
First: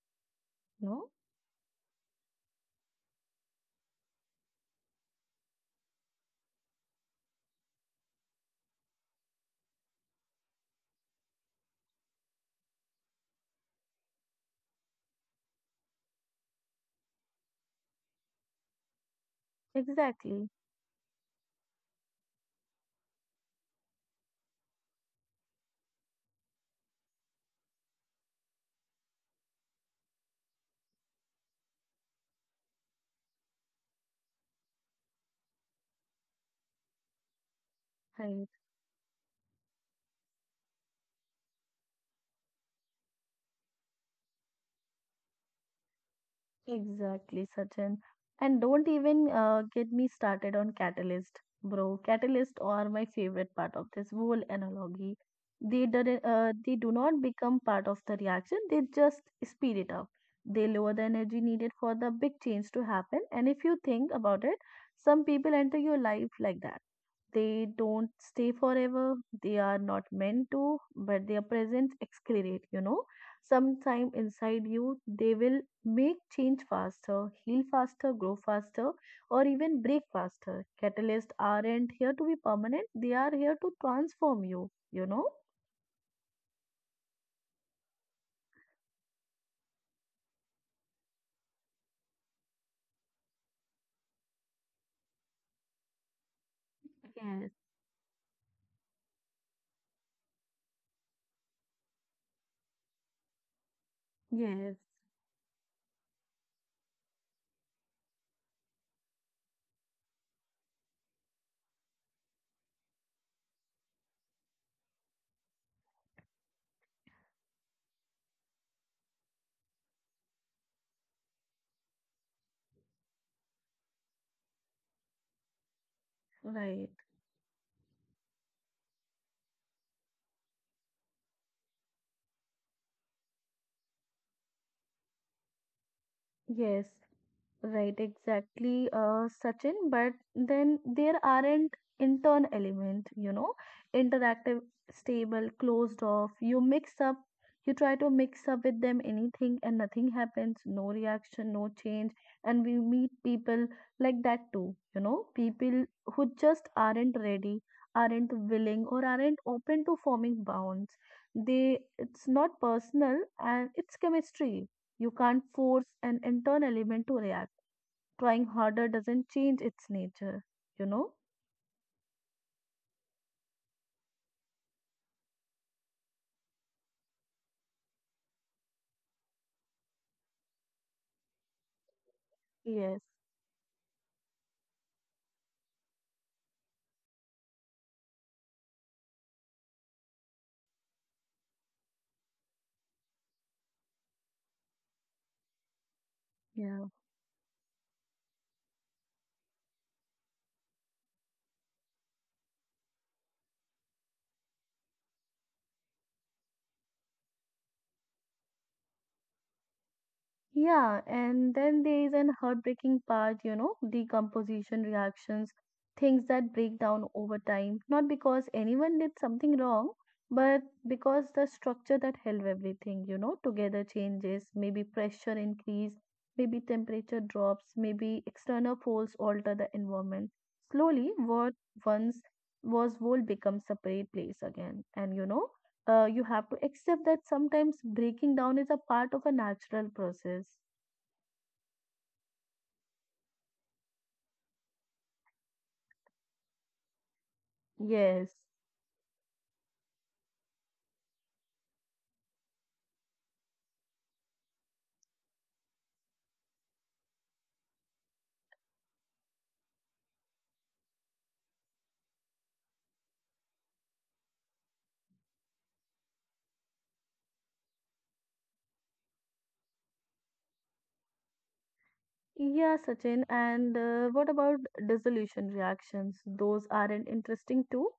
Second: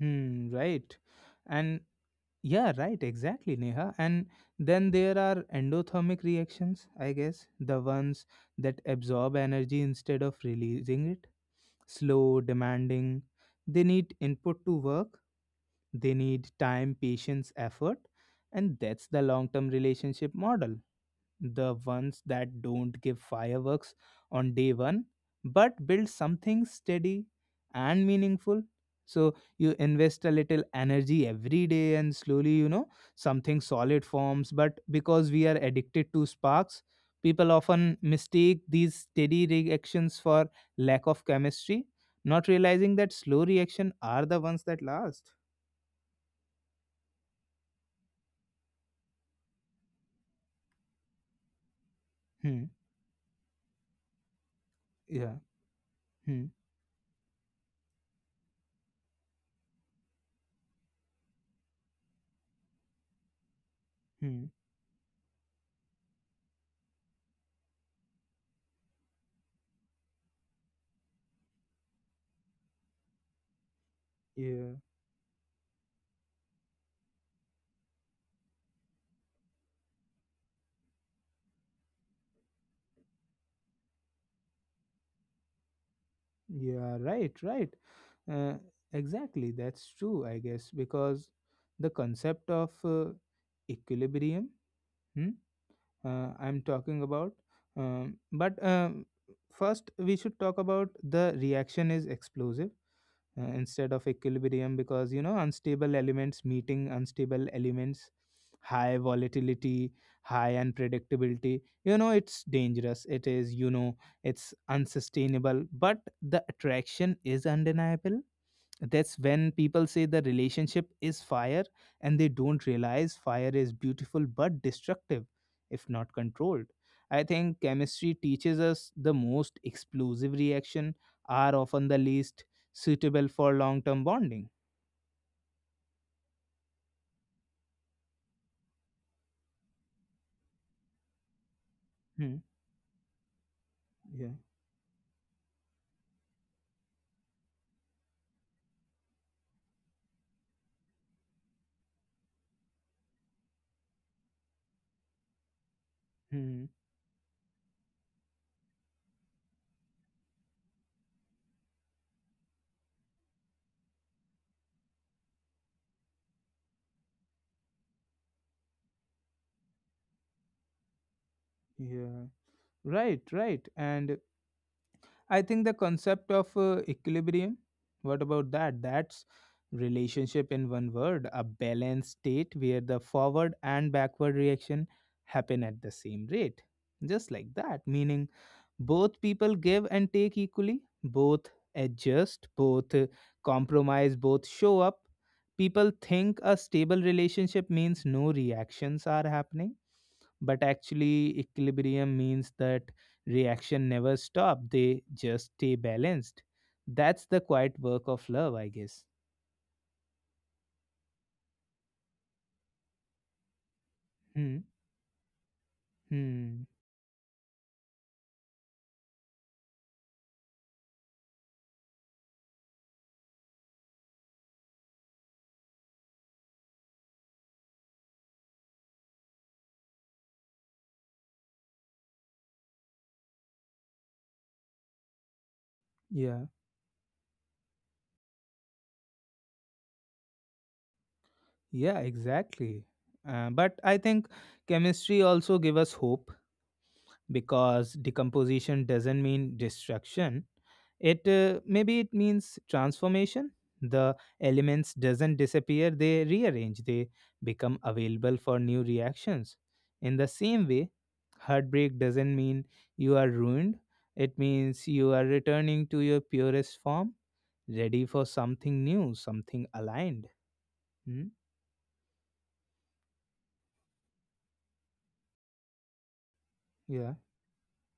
A: Hmm, right.
B: No,
A: And yeah, right, exactly, Neha. And then there are endothermic reactions, I guess, the ones that absorb energy instead of releasing it. Slow, demanding. They need input to work, they need time, patience, effort. And that's the long term relationship
B: exactly.
A: model, the ones that don't give fireworks on day one, but build something steady and meaningful. So you invest a little energy every day and slowly, you know, something solid forms. But because we are addicted to sparks, people often
B: Right.
A: mistake these steady reactions for lack of chemistry, not realizing that slow reaction are the ones that last.
B: Exactly, Sachin. And don't even get me started on catalyst, bro. Catalyst
A: Hmm.
B: are my favorite part of this whole analogy.
A: Yeah.
B: They do,
A: Hmm.
B: uh, they do not become part of the reaction, they just speed it up. They lower the energy needed for the big change to happen. And if you think
A: Hmm.
B: about it, some people enter your life like that. They don't stay forever. They are not meant to, but their presence accelerate, you know. Sometime inside
A: Yeah.
B: you, they will make change faster, heal faster, grow faster, or even break faster. Catalysts aren't here to be permanent. They are here to transform you, you know.
A: Yeah, right, right. Uh, exactly, that's true, I guess, because the concept of equilibrium, hmm, I'm talking about.
B: Yes,
A: But first, we should talk about the reaction is explosive instead of equilibrium,
B: yes,
A: because you know unstable elements meeting unstable elements, high volatility, high unpredictability, you know it's dangerous, it is, you know, it's unsustainable, but the attraction is undeniable. That's when people say the relationship is fire, and they don't realize fire is beautiful but destructive if not controlled.
B: right.
A: I think chemistry teaches us the most explosive reaction are often the least suitable for long term bonding.
B: Yes. Right, exactly, Sachin. But then there aren't
A: Hmm.
B: intern element,
A: Yeah.
B: interactive, stable, closed off. You mix up, you try to mix up with them anything and nothing happens, no reaction, no change. And we meet people like that too, people who
A: Hmm.
B: just aren't ready, aren't willing, or aren't open to forming bonds. It's not personal and it's chemistry. You can't force an intern element to react. Trying harder doesn't change its nature, you know?
A: Yeah, right, right. And I think the concept of equilibrium, what about that? That's relationship in one word, a balanced state where the
B: Yes.
A: forward and backward reaction happen at the same rate. Just like that, meaning both people give and take equally, both adjust, both compromise, both show up. People think a
B: Yeah.
A: stable relationship means no reactions are happening, but actually equilibrium means that reaction never stop, they just stay balanced. That's the quiet work of love, I guess.
B: Yeah, and then there is an heartbreaking part,
A: Hmm.
B: decomposition reactions, things that
A: Hmm.
B: break down over time, not because anyone did something wrong, but because the structure that held everything together changes, maybe pressure increase, maybe temperature drops, maybe external force alter the environment. Slowly, what once was whole becomes separate place again, and you
A: Yeah.
B: have to accept that sometimes breaking down is a part of a natural process.
A: Yeah, exactly. But I think chemistry also give us hope, because
B: Yes.
A: decomposition doesn't mean destruction. It maybe it means transformation. The elements doesn't disappear, they rearrange, they become available for new reactions. In the same way, heartbreak doesn't mean you are ruined. It means you are returning to your purest form, ready for something new, something aligned. Hmm?
B: Yeah, Sachin. And what about dissolution reactions? Those aren't
A: Yeah,
B: interesting too.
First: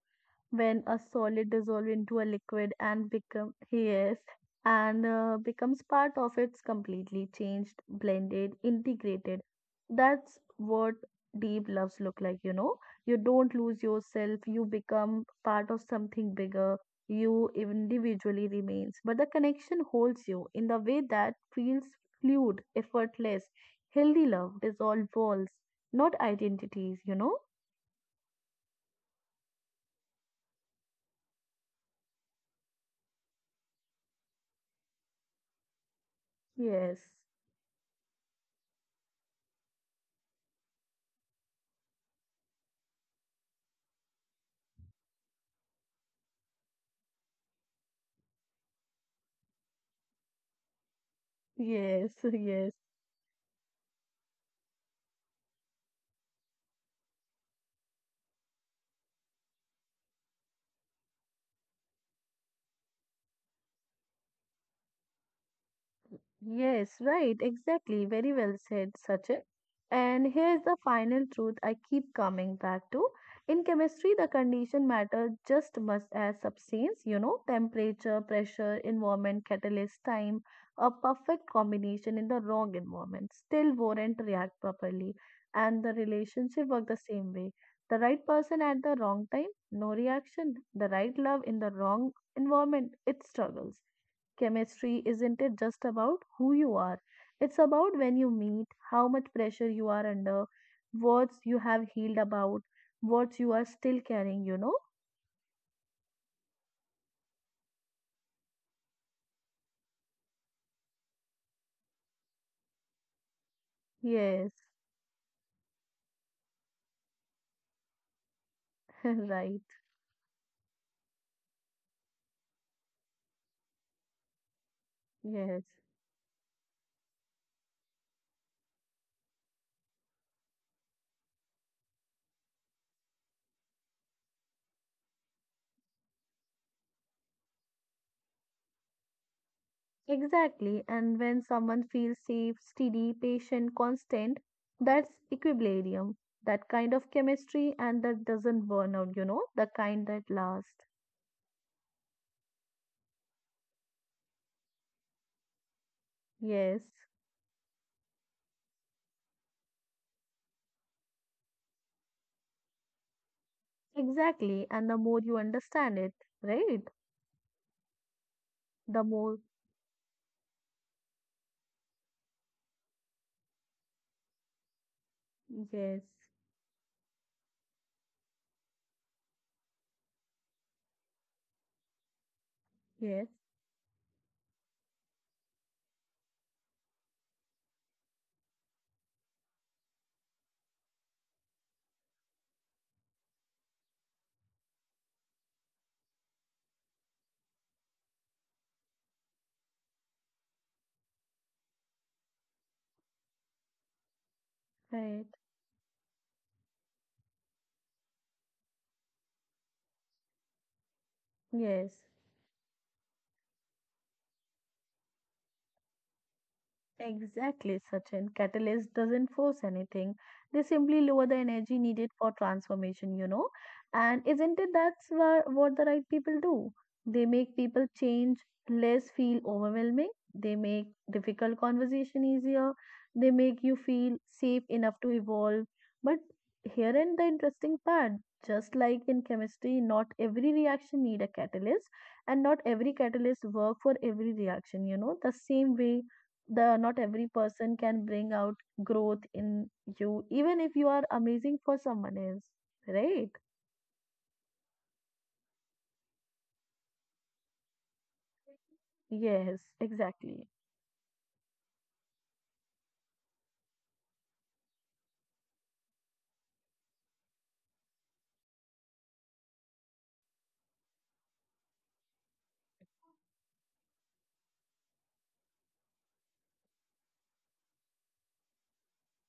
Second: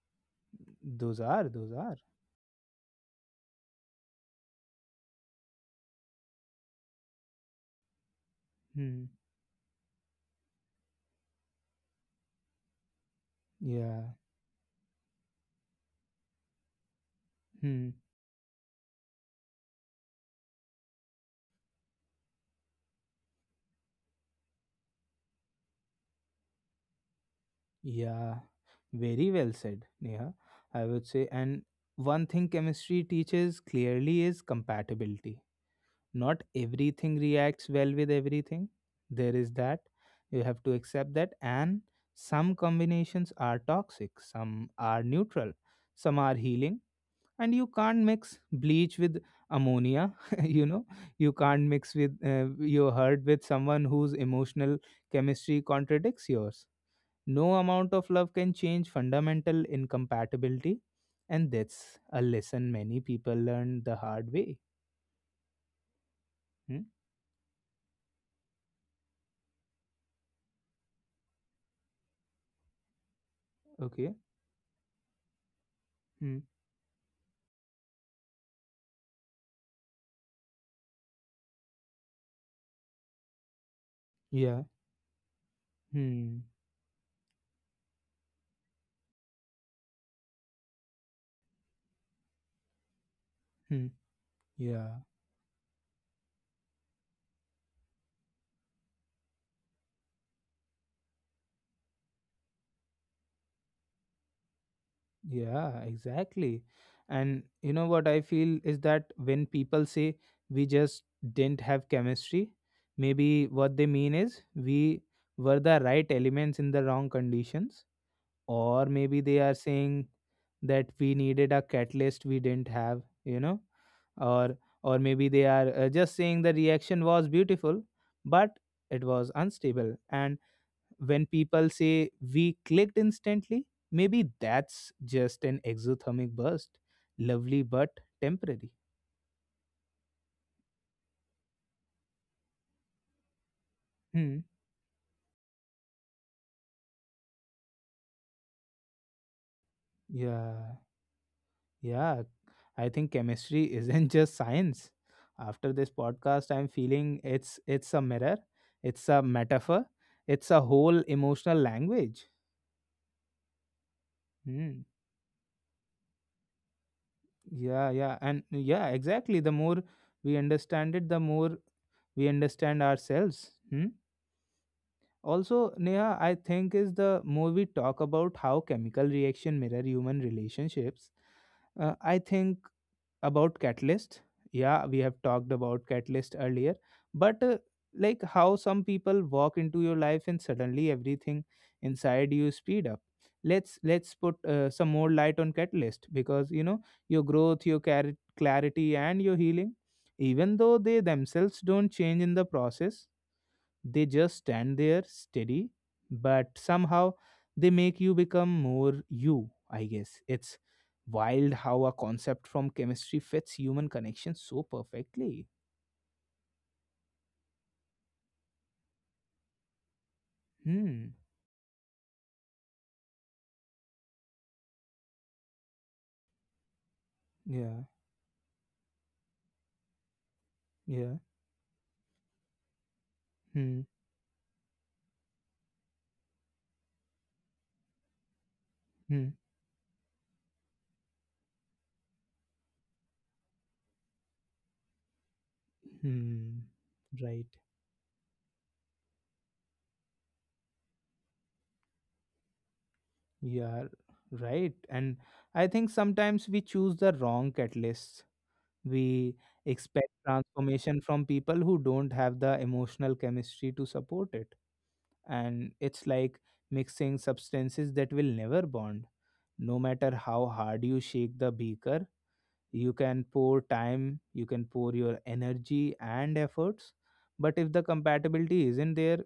B: When a
A: those are,
B: solid
A: those
B: dissolves
A: are.
B: into a liquid and become, yes, and becomes part of its completely changed, blended,
A: Hmm.
B: integrated. That's what deep loves look like. You know, you don't lose
A: Yeah.
B: yourself. You become part of something bigger. You
A: Hmm.
B: individually remains, but the connection holds you in the way that feels fluid, effortless. Healthy love dissolves walls, not identities, you know?
A: Yeah, very well said, Neha. I would say, and one thing chemistry teaches clearly is compatibility. Not
B: Yes,
A: everything reacts well with everything. There is that. You have to accept that. And some combinations are toxic, some are neutral, some are healing. And you can't mix bleach with ammonia, you know. You can't mix
B: yes,
A: with
B: yes.
A: your hurt with someone whose emotional chemistry contradicts yours. No amount of love can change fundamental incompatibility, and that's a lesson many people learn the hard way. Hmm?
B: Yes, right, exactly. Very well said, Sachin. And here's the final truth I keep coming back to. In
A: Okay.
B: chemistry, the condition matter just much as
A: Hmm.
B: substance, temperature, pressure, environment, catalyst, time, a perfect combination in the wrong environment still won't
A: Yeah.
B: react properly. And the
A: Hmm.
B: relationship work the same way. The right person at the wrong time, no reaction. The right love in the wrong environment, it struggles.
A: Hmm. Yeah.
B: Chemistry isn't it just about who you are? It's about when you meet, how much pressure you are under, what you have healed about, what you are still carrying, you know?
A: Yeah. Exactly. And you know what I feel is that when people say we just didn't have chemistry, maybe what they mean is
B: Yes,
A: we were the right elements in the wrong conditions, or maybe they are
B: right.
A: saying that we needed a catalyst we didn't have, you know, or or maybe they
B: Yes,
A: are just saying the reaction was beautiful but it was unstable. And when people say we clicked instantly, maybe that's just an exothermic burst, lovely but temporary.
B: exactly. And when someone feels safe, steady, patient, constant,
A: Hmm.
B: that's equilibrium. That kind of chemistry and that doesn't burn out, the kind that
A: Yeah.
B: lasts.
A: Yeah, I think chemistry isn't just science. After this podcast, I'm
B: Yes,
A: feeling it's a mirror, it's a metaphor, it's a whole emotional language.
B: exactly.
A: Hmm.
B: And the more you understand it, right?
A: Yeah, yeah, and yeah,
B: The more.
A: exactly. The more we understand it, the more we understand ourselves. Hmm? Also,
B: Yes,
A: Neha, I think is the more we talk about how chemical reaction mirror human relationships, I think
B: yes,
A: about catalyst. Yeah, we have talked about catalyst earlier, but like how some people walk into your life and suddenly everything inside you speed up. Let's put some more light on catalyst, because you know your growth, your clarity, and your healing, even though they themselves don't change in the process, they just stand there
B: right,
A: steady, but somehow they make you become more you, I guess. It's wild how a
B: yes.
A: concept from chemistry fits human connection so perfectly.
B: Exactly, Sachin. Catalyst doesn't force anything. They simply
A: Hmm.
B: lower the energy needed for transformation. And isn't it that's what the right people do? They make
A: Yeah.
B: people change less feel overwhelming. They make
A: Yeah.
B: difficult conversation easier. They make you
A: Hmm.
B: feel safe enough to evolve. But here in the interesting part, just like in
A: Hmm.
B: chemistry, not every reaction need a catalyst, and not every catalyst work for every reaction. The same way
A: Hmm.
B: the not every
A: Right.
B: person can bring out growth in you, even if you are amazing for someone else, right?
A: Yeah. Right. And I think sometimes we choose the wrong catalysts. We
B: Yes,
A: expect
B: exactly.
A: transformation from people who don't have the emotional chemistry to support it. And it's like mixing substances that will never bond, no matter how hard you shake the beaker. You can pour time, you can pour your energy and efforts, but if the compatibility isn't there,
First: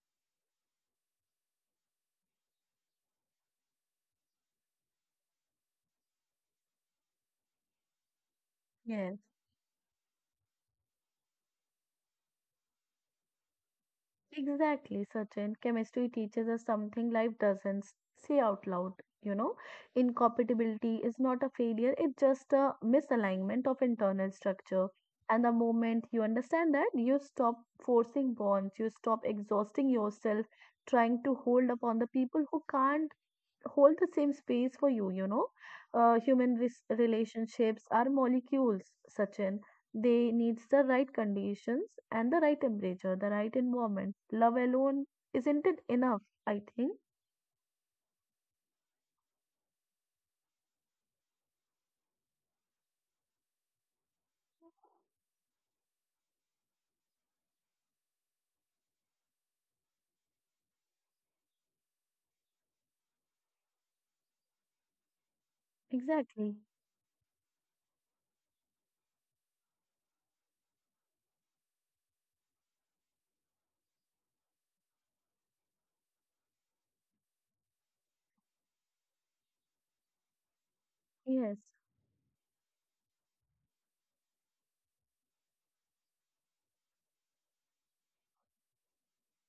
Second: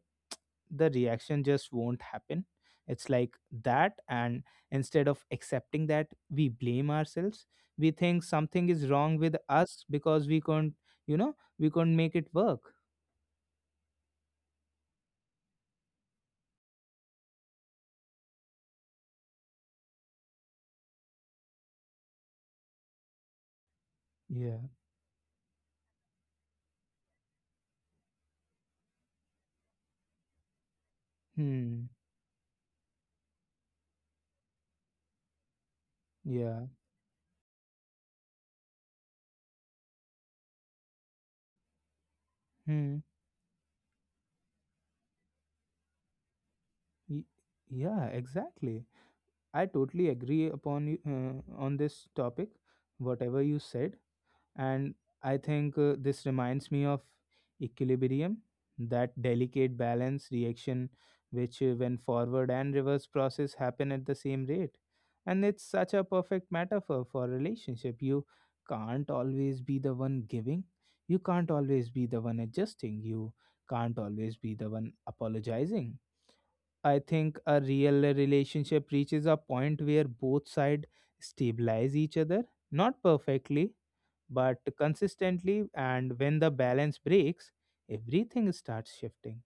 A: the reaction just won't happen. It's like that. And instead of accepting that, we blame ourselves, we think something is
B: Yes,
A: wrong with us because we can't, you know, we can't make it work.
B: exactly. Certain chemistry teaches us something life doesn't say out loud you know Incompatibility is not a failure, it's just a misalignment of internal
A: Yeah.
B: structure. And the moment you understand that, you stop forcing bonds, you stop exhausting yourself trying to hold
A: Hmm.
B: upon the people who can't hold the same space for you you know Human
A: Yeah.
B: relationships are molecules, Sachin. They needs the right conditions and the right
A: Hmm.
B: temperature, the right environment. Love alone isn't it enough, I think.
A: Y- yeah, exactly, I totally agree upon you on this topic, whatever you said. And I think this reminds me of equilibrium, that delicate balance reaction, which when forward and reverse process happen at the same rate. And it's such a perfect
B: Exactly.
A: metaphor for relationship. You can't always be the one giving, you can't always be the one adjusting, you can't always be the one apologizing. I think a real relationship reaches a point where both sides
B: Yes.
A: stabilize each other, not perfectly, but consistently. And when the balance breaks, everything starts shifting,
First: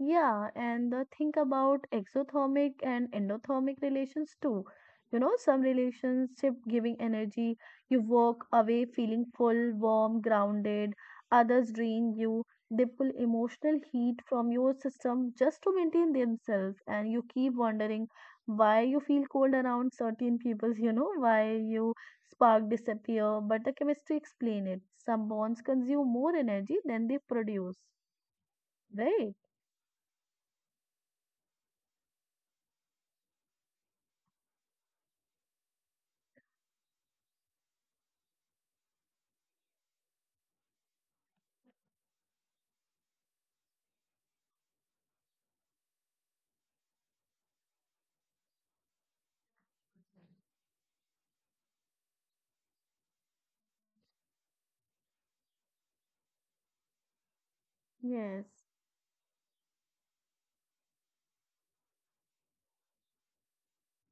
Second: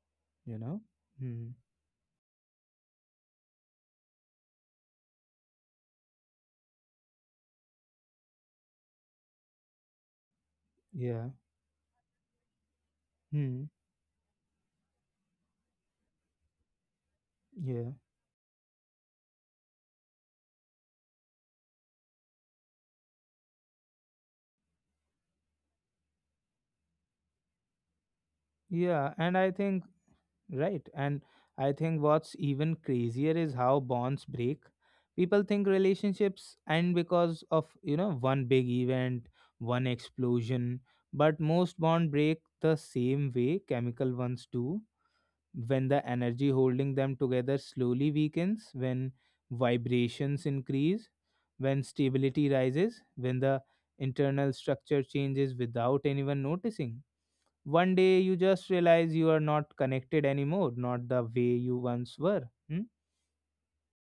B: Yeah,
A: you know?
B: and think
A: Hmm.
B: about exothermic and endothermic relations too. Some relationship giving energy, you walk away feeling full, warm, grounded.
A: Yeah.
B: Others drain you. They pull
A: Hmm.
B: emotional heat from your system just to maintain themselves, and you keep
A: Yeah.
B: wondering why you feel cold around certain people, why you spark disappear, but the chemistry explain it. Some bonds consume more energy than they produce,
A: Yeah. And
B: right?
A: I think right. And I think what's even crazier is how bonds break. People think relationships end because of, one big event, one explosion. But most bond break the same way chemical ones do. When the energy holding them together slowly weakens, when vibrations increase, when stability rises, when the internal structure changes without anyone noticing. One day you
B: Yes.
A: just realize you are not connected anymore, not the way you once were. Hmm?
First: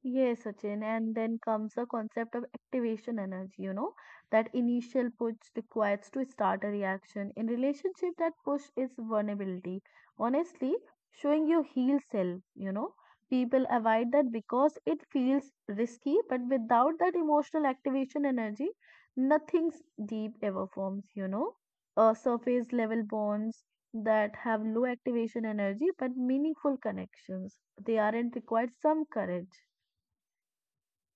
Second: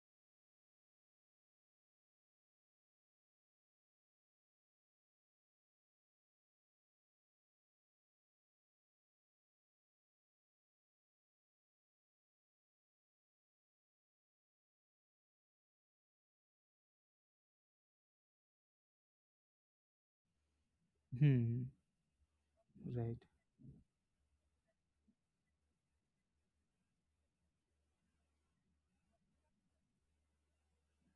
B: Yes, Sachin, and then comes the concept of activation energy, that initial push required to start a reaction. In relationship, that push is vulnerability. Honestly, showing your heel self, people avoid that because it feels risky, but without that emotional activation energy, nothing deep ever forms.
A: Hmm.
B: Surface level
A: Right.
B: bonds that have low activation energy but meaningful connections. They aren't required some courage.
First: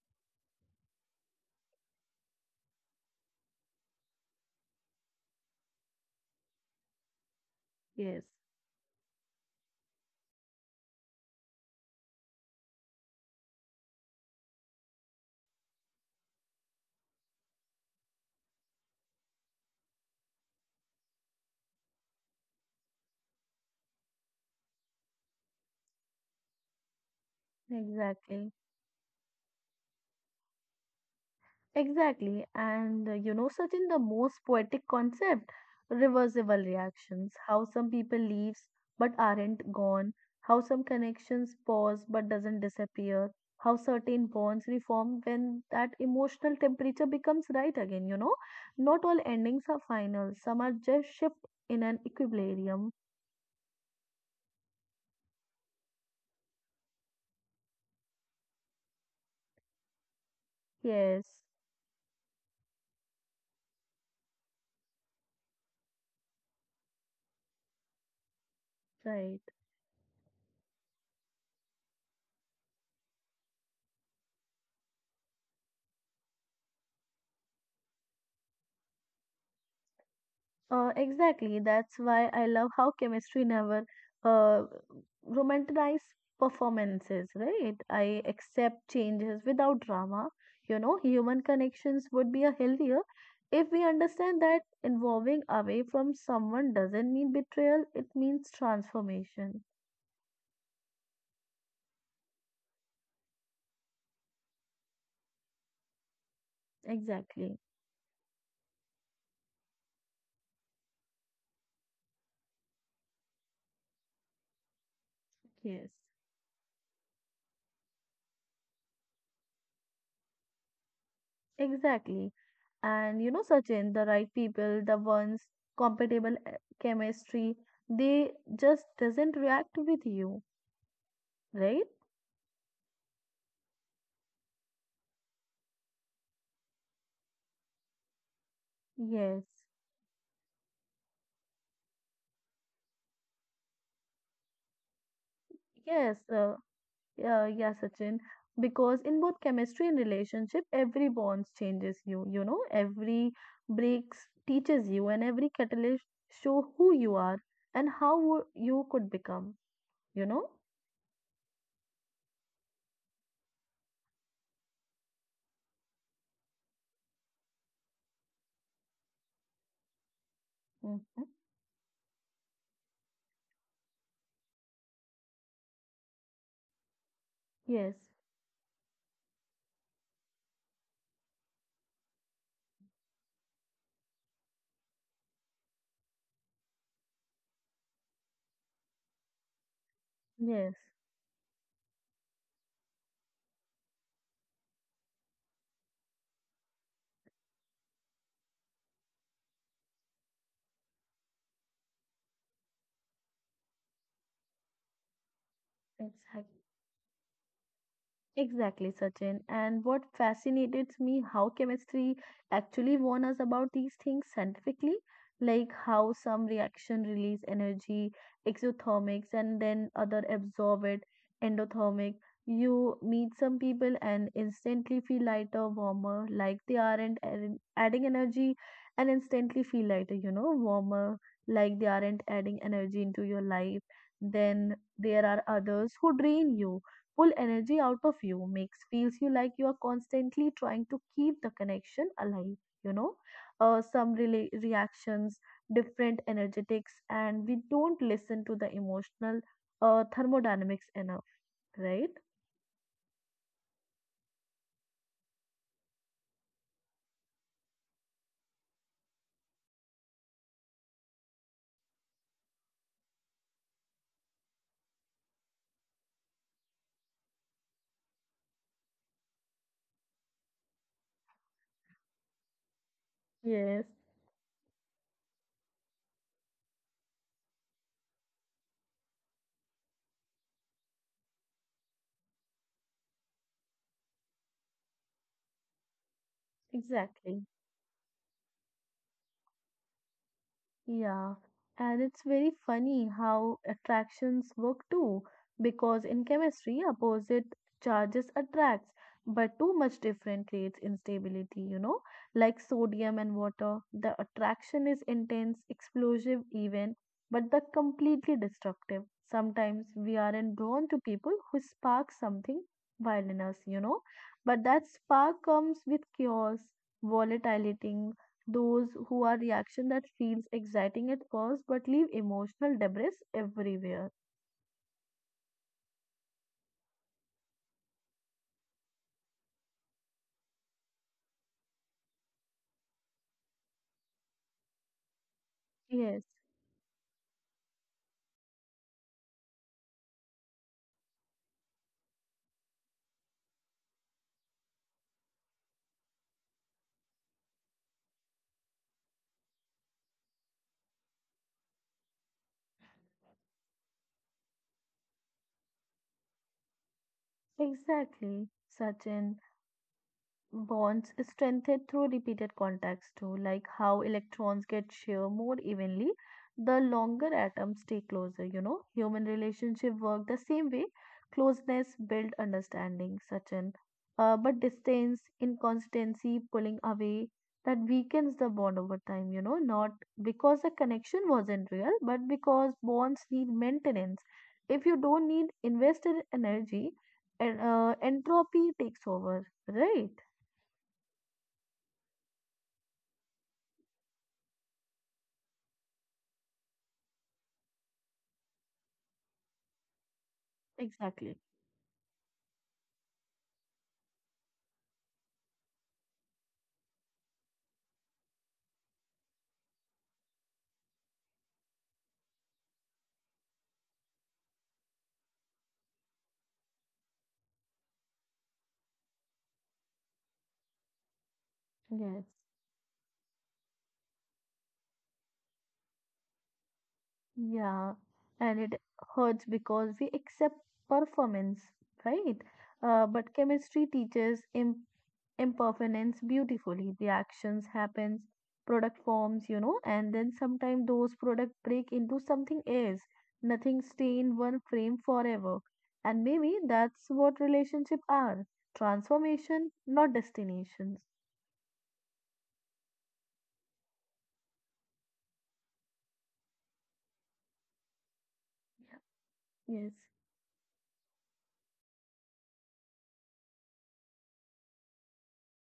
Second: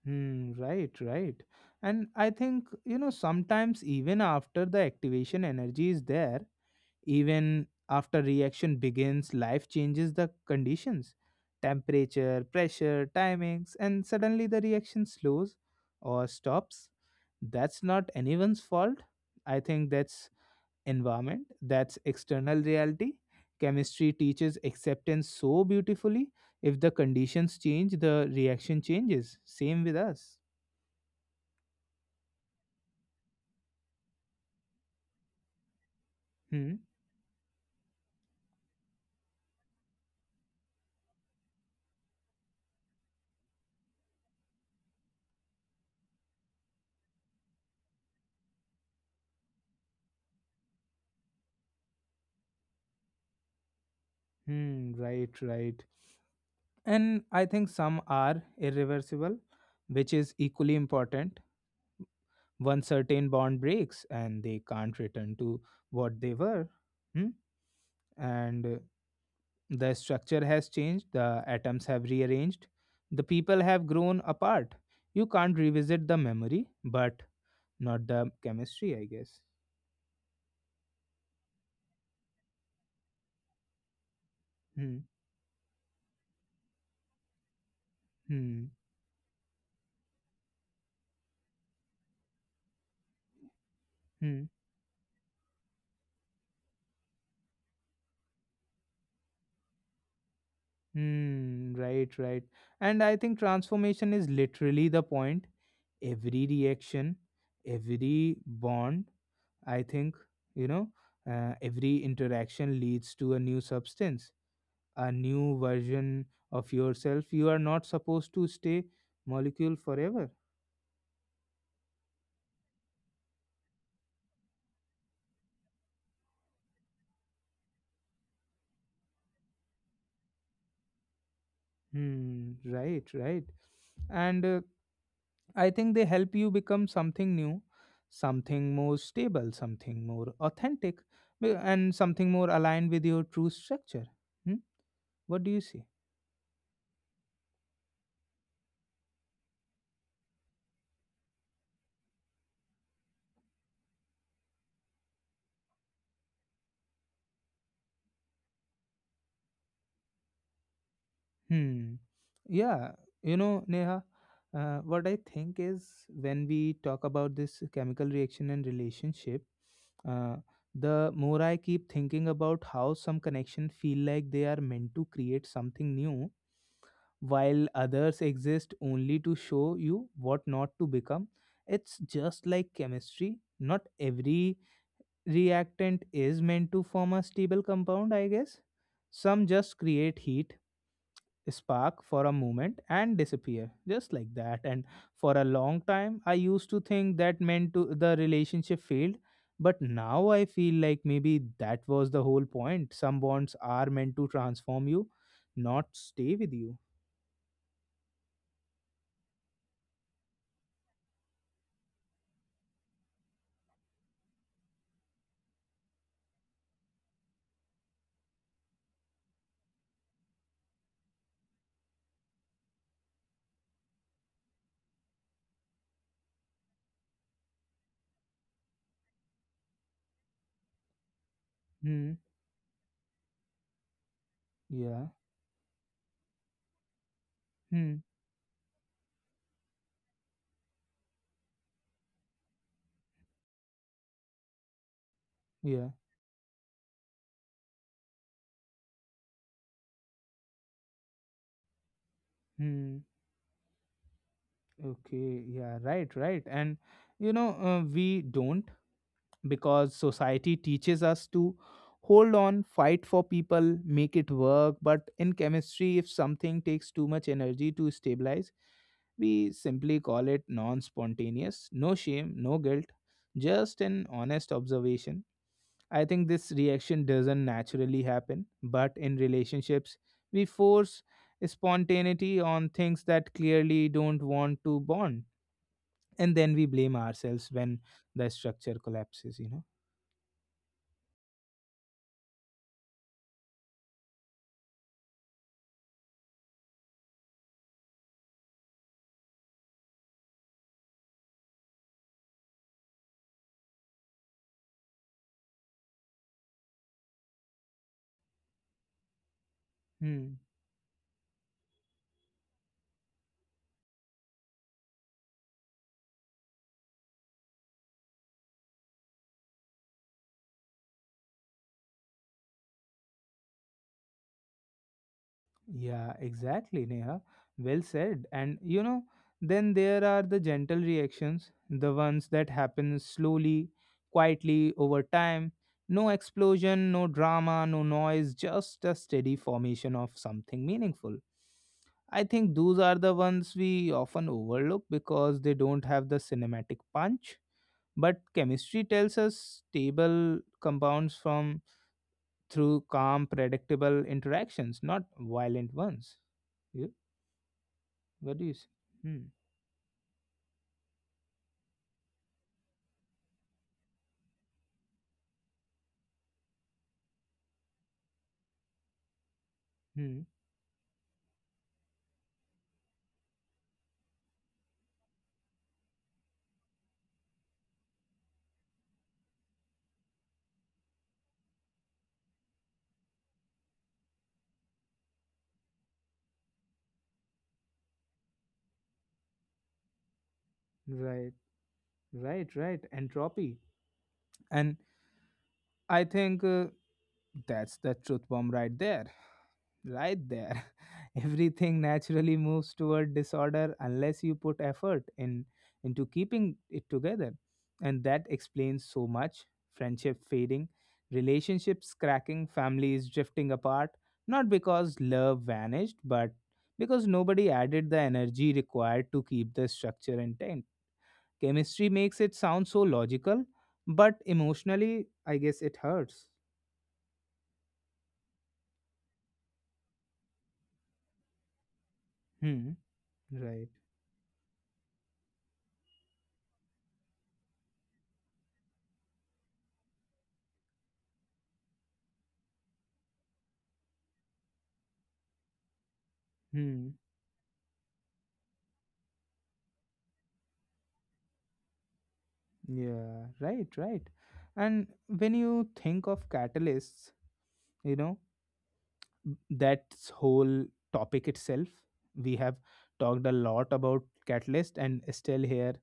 A: Hmm. Right. Right. And I think, sometimes even after the activation energy is there, even after
B: Yes,
A: reaction begins, life changes the conditions, temperature, pressure, timings, and suddenly the reaction slows or stops. That's not anyone's fault. I think that's environment, that's external reality. Chemistry teaches acceptance so beautifully. If the conditions change, the
B: exactly.
A: reaction changes, same with us.
B: Exactly. And Sachin, the most poetic concept, reversible
A: Hmm.
B: reactions, how some people leaves but aren't gone, how some connections pause but doesn't disappear, how certain bonds reform when that emotional temperature becomes right again. Not all endings are final, some are just shift in an equilibrium.
A: Hmm, right, right. And I think some are irreversible, which is equally important.
B: Yes,
A: One certain bond breaks and they can't return to what they were. Hmm? And
B: right.
A: the structure has changed, the atoms have rearranged, the people have grown apart. You can't revisit the memory, but not the chemistry, I guess.
B: Exactly. That's why I love how chemistry never uh,
A: Hmm,
B: romanticize performances, right? I
A: hmm,
B: accept changes without drama. Human connections would be a healthier if we
A: hmm,
B: understand that involving away from someone doesn't mean betrayal, it means transformation.
A: hmm, right, right. And I think transformation is literally the point. Every reaction,
B: Exactly.
A: every bond, I think, you know, every interaction leads to a new substance, a new
B: Yes.
A: version of yourself. You are not supposed to stay molecule forever.
B: Exactly. And Sachin, the right people, the ones compatible chemistry, they just doesn't react with you. Right?
A: Hmm, right, right. And I think they help you become something new, something more stable,
B: Yes,
A: something more authentic, and something more aligned with your true structure. Hmm? What do you see?
B: yes, yeah, yeah, Sachin. Because in both chemistry and relationship, every bonds changes you. Every breaks teaches you, and every catalyst show who you are and how you could become. You know.
A: Hmm. Yeah, Neha, what I think is when we talk about this chemical reaction and relationship, Uh, the more
B: Hmm.
A: I keep thinking about how some connections feel like they are meant to create something new, while
B: Yes.
A: others exist only to show you what not to become. It's just like chemistry. Not every reactant is meant to form a stable compound, I guess. Some just create heat,
B: Yes.
A: spark for a moment and disappear just like that. And for a long time I used to think that meant to the relationship failed, but now I feel like maybe that was the whole point. Some bonds are meant to transform you, not stay with
B: Exactly.
A: you.
B: Exactly, Sachin. And what fascinates me how chemistry actually warn us about these things scientifically, like how some reaction release energy, exothermics, and then other absorb it, endothermic. You meet some people and instantly feel lighter, warmer, like they aren't adding energy, and instantly feel lighter, warmer, like they
A: Hmm.
B: aren't adding energy into your life. Then
A: Yeah.
B: there are others who drain you, pull energy
A: Hmm.
B: out of you, makes feels you like you are constantly trying to keep the connection alive you know uh, some reactions
A: Yeah.
B: different energetics, and we don't listen to the emotional thermodynamics enough, right?
A: Hmm. Okay, yeah, right, right. And we don't, because society teaches us to hold on, fight for people, make it work. But in chemistry, if something takes too much energy to stabilize, we simply call it non spontaneous. No shame, no guilt, just
B: Yes,
A: an honest observation. I think this reaction doesn't naturally happen, but in relationships, we force spontaneity on things that clearly don't want to bond. And then we blame ourselves
B: exactly.
A: when the structure collapses,
B: Yeah, and it's very funny how attractions work too, because in chemistry, opposite charges attracts, but too much different creates instability, like sodium and water. The attraction is intense, explosive even, but the completely destructive. Sometimes we
A: Hmm.
B: aren't drawn to people who spark something wild in us, you know, but that spark comes with chaos, volatility, those who are reaction that feels exciting at first but leave emotional debris everywhere.
A: Yeah, exactly, Neha. Well said. And then there are the gentle reactions, the ones that happen slowly, quietly over time. No
B: Yes,
A: explosion, no drama, no noise, just a steady formation of something meaningful. I think those are the ones we often overlook because they don't have the cinematic punch. But chemistry tells us stable compounds from through calm, predictable interactions, not violent ones. You, what do you
B: exactly,
A: say? Hmm,
B: Sachin. Bonds strengthened through repeated contacts too, like how electrons get shared more evenly the longer atoms stay closer. You know, human relationship
A: hmm,
B: work the same way. Closeness build understanding such an but distance inconsistency pulling away that weakens the bond over time, you know, not because the connection wasn't real but because bonds need maintenance. If you don't need invested energy, and entropy takes over, right?
A: right, right, right. Entropy. And I think that's the truth bomb right there. Right there.
B: Exactly.
A: Everything naturally moves toward disorder unless you put effort in into keeping it together. And that explains so much. Friendship fading, relationships cracking, families drifting apart, not because love vanished, but because nobody added the energy required to keep the structure intact. Chemistry makes
B: Yes.
A: it sound so logical, but emotionally, I guess it hurts.
B: Yeah. And it hurts because we accept performance, right?
A: Hmm.
B: But
A: Right.
B: chemistry teaches impermanence beautifully. Reactions happens, product forms, you know, and then sometimes those product break into something else. Nothing stay in one frame forever. And maybe
A: Hmm.
B: that's what relationship are. Transformation, not destinations.
A: Yeah, right, right. And when you think of catalysts, you know,
B: Yes.
A: that's whole topic itself. We have talked a lot about catalyst and still here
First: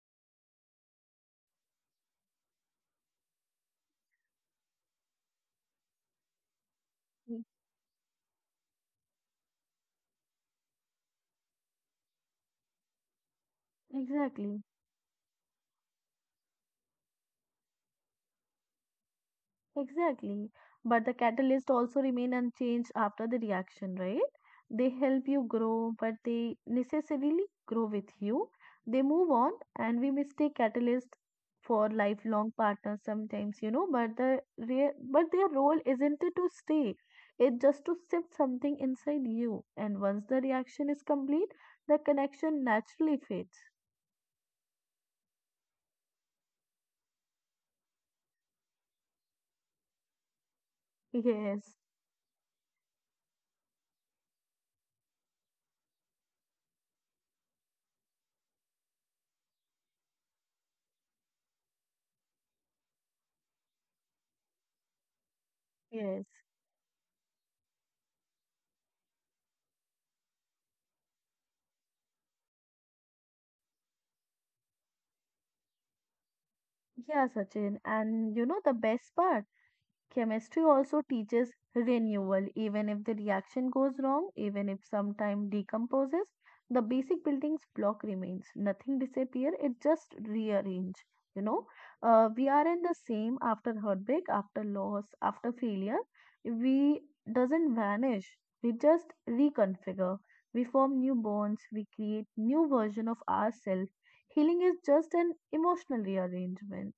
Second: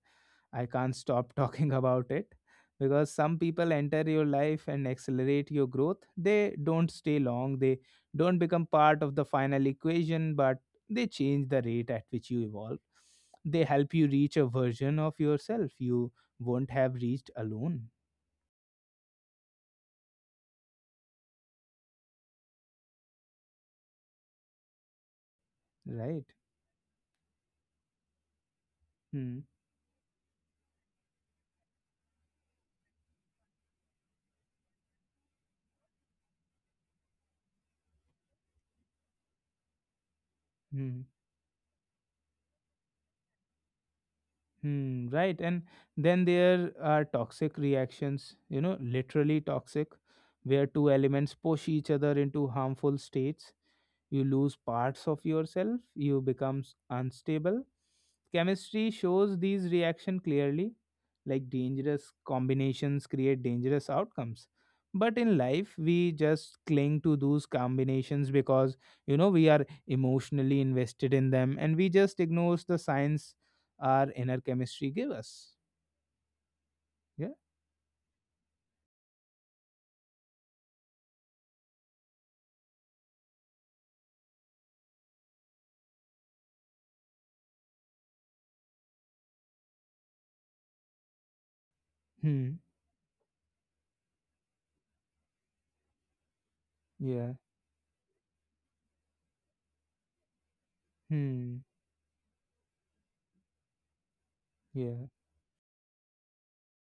A: I can't stop talking about it, because some people enter your life and accelerate your growth. They don't stay
B: e-
A: long, they don't become part of the final equation, but they change the rate at which you evolve. They help you reach a
B: Exactly.
A: version of yourself you won't have reached alone.
B: Exactly. But the catalyst also remain unchanged after the reaction, right? They help you grow, but
A: Right.
B: they necessarily grow with you. They move
A: Hmm.
B: on, and we mistake catalyst for lifelong partners sometimes, you know, but but their role isn't to stay. It's just to shift something inside you. And once the reaction
A: Hmm.
B: is complete, the connection naturally fades.
A: Hmm, right. And then there are toxic reactions, literally toxic, where two elements push
B: Yes,
A: each other into harmful states. You lose parts of yourself, you become unstable. Chemistry shows these reaction clearly, like dangerous combinations create dangerous outcomes. But in life, we
B: yes.
A: just cling to those combinations because, we are emotionally invested in them and we just ignores the science our inner chemistry give us.
B: Yeah,
A: Yeah.
B: Sachin. And you know the best part? Chemistry also teaches renewal. Even if the reaction goes wrong, even if sometime decomposes, the basic building's block remains. Nothing disappear. It just rearrange. You know, we
A: Hmm.
B: are in the same after heartbreak, after loss, after failure. We
A: Yeah.
B: doesn't vanish. We just reconfigure. We form new
A: Hmm.
B: bonds. We create new version of ourselves. Healing is
A: Yeah.
B: just an emotional rearrangement.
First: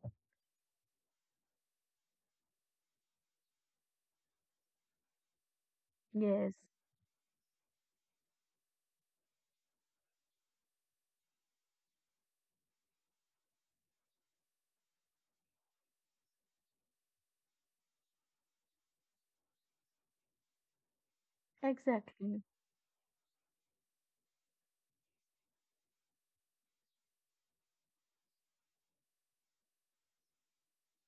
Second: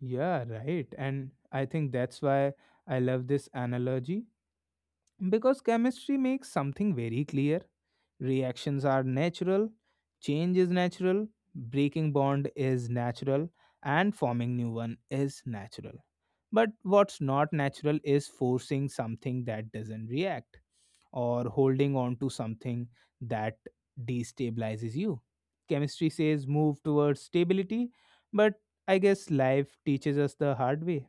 A: Yeah. Right. And I think that's why I love this analogy, because chemistry makes
B: Yes,
A: something very clear. Reactions are natural, change is natural, breaking bond is natural, and forming new one is natural. But what's not natural is forcing something that doesn't react or holding on to
B: exactly.
A: something that destabilizes you. Chemistry says move towards stability, but I guess life teaches us the hard way.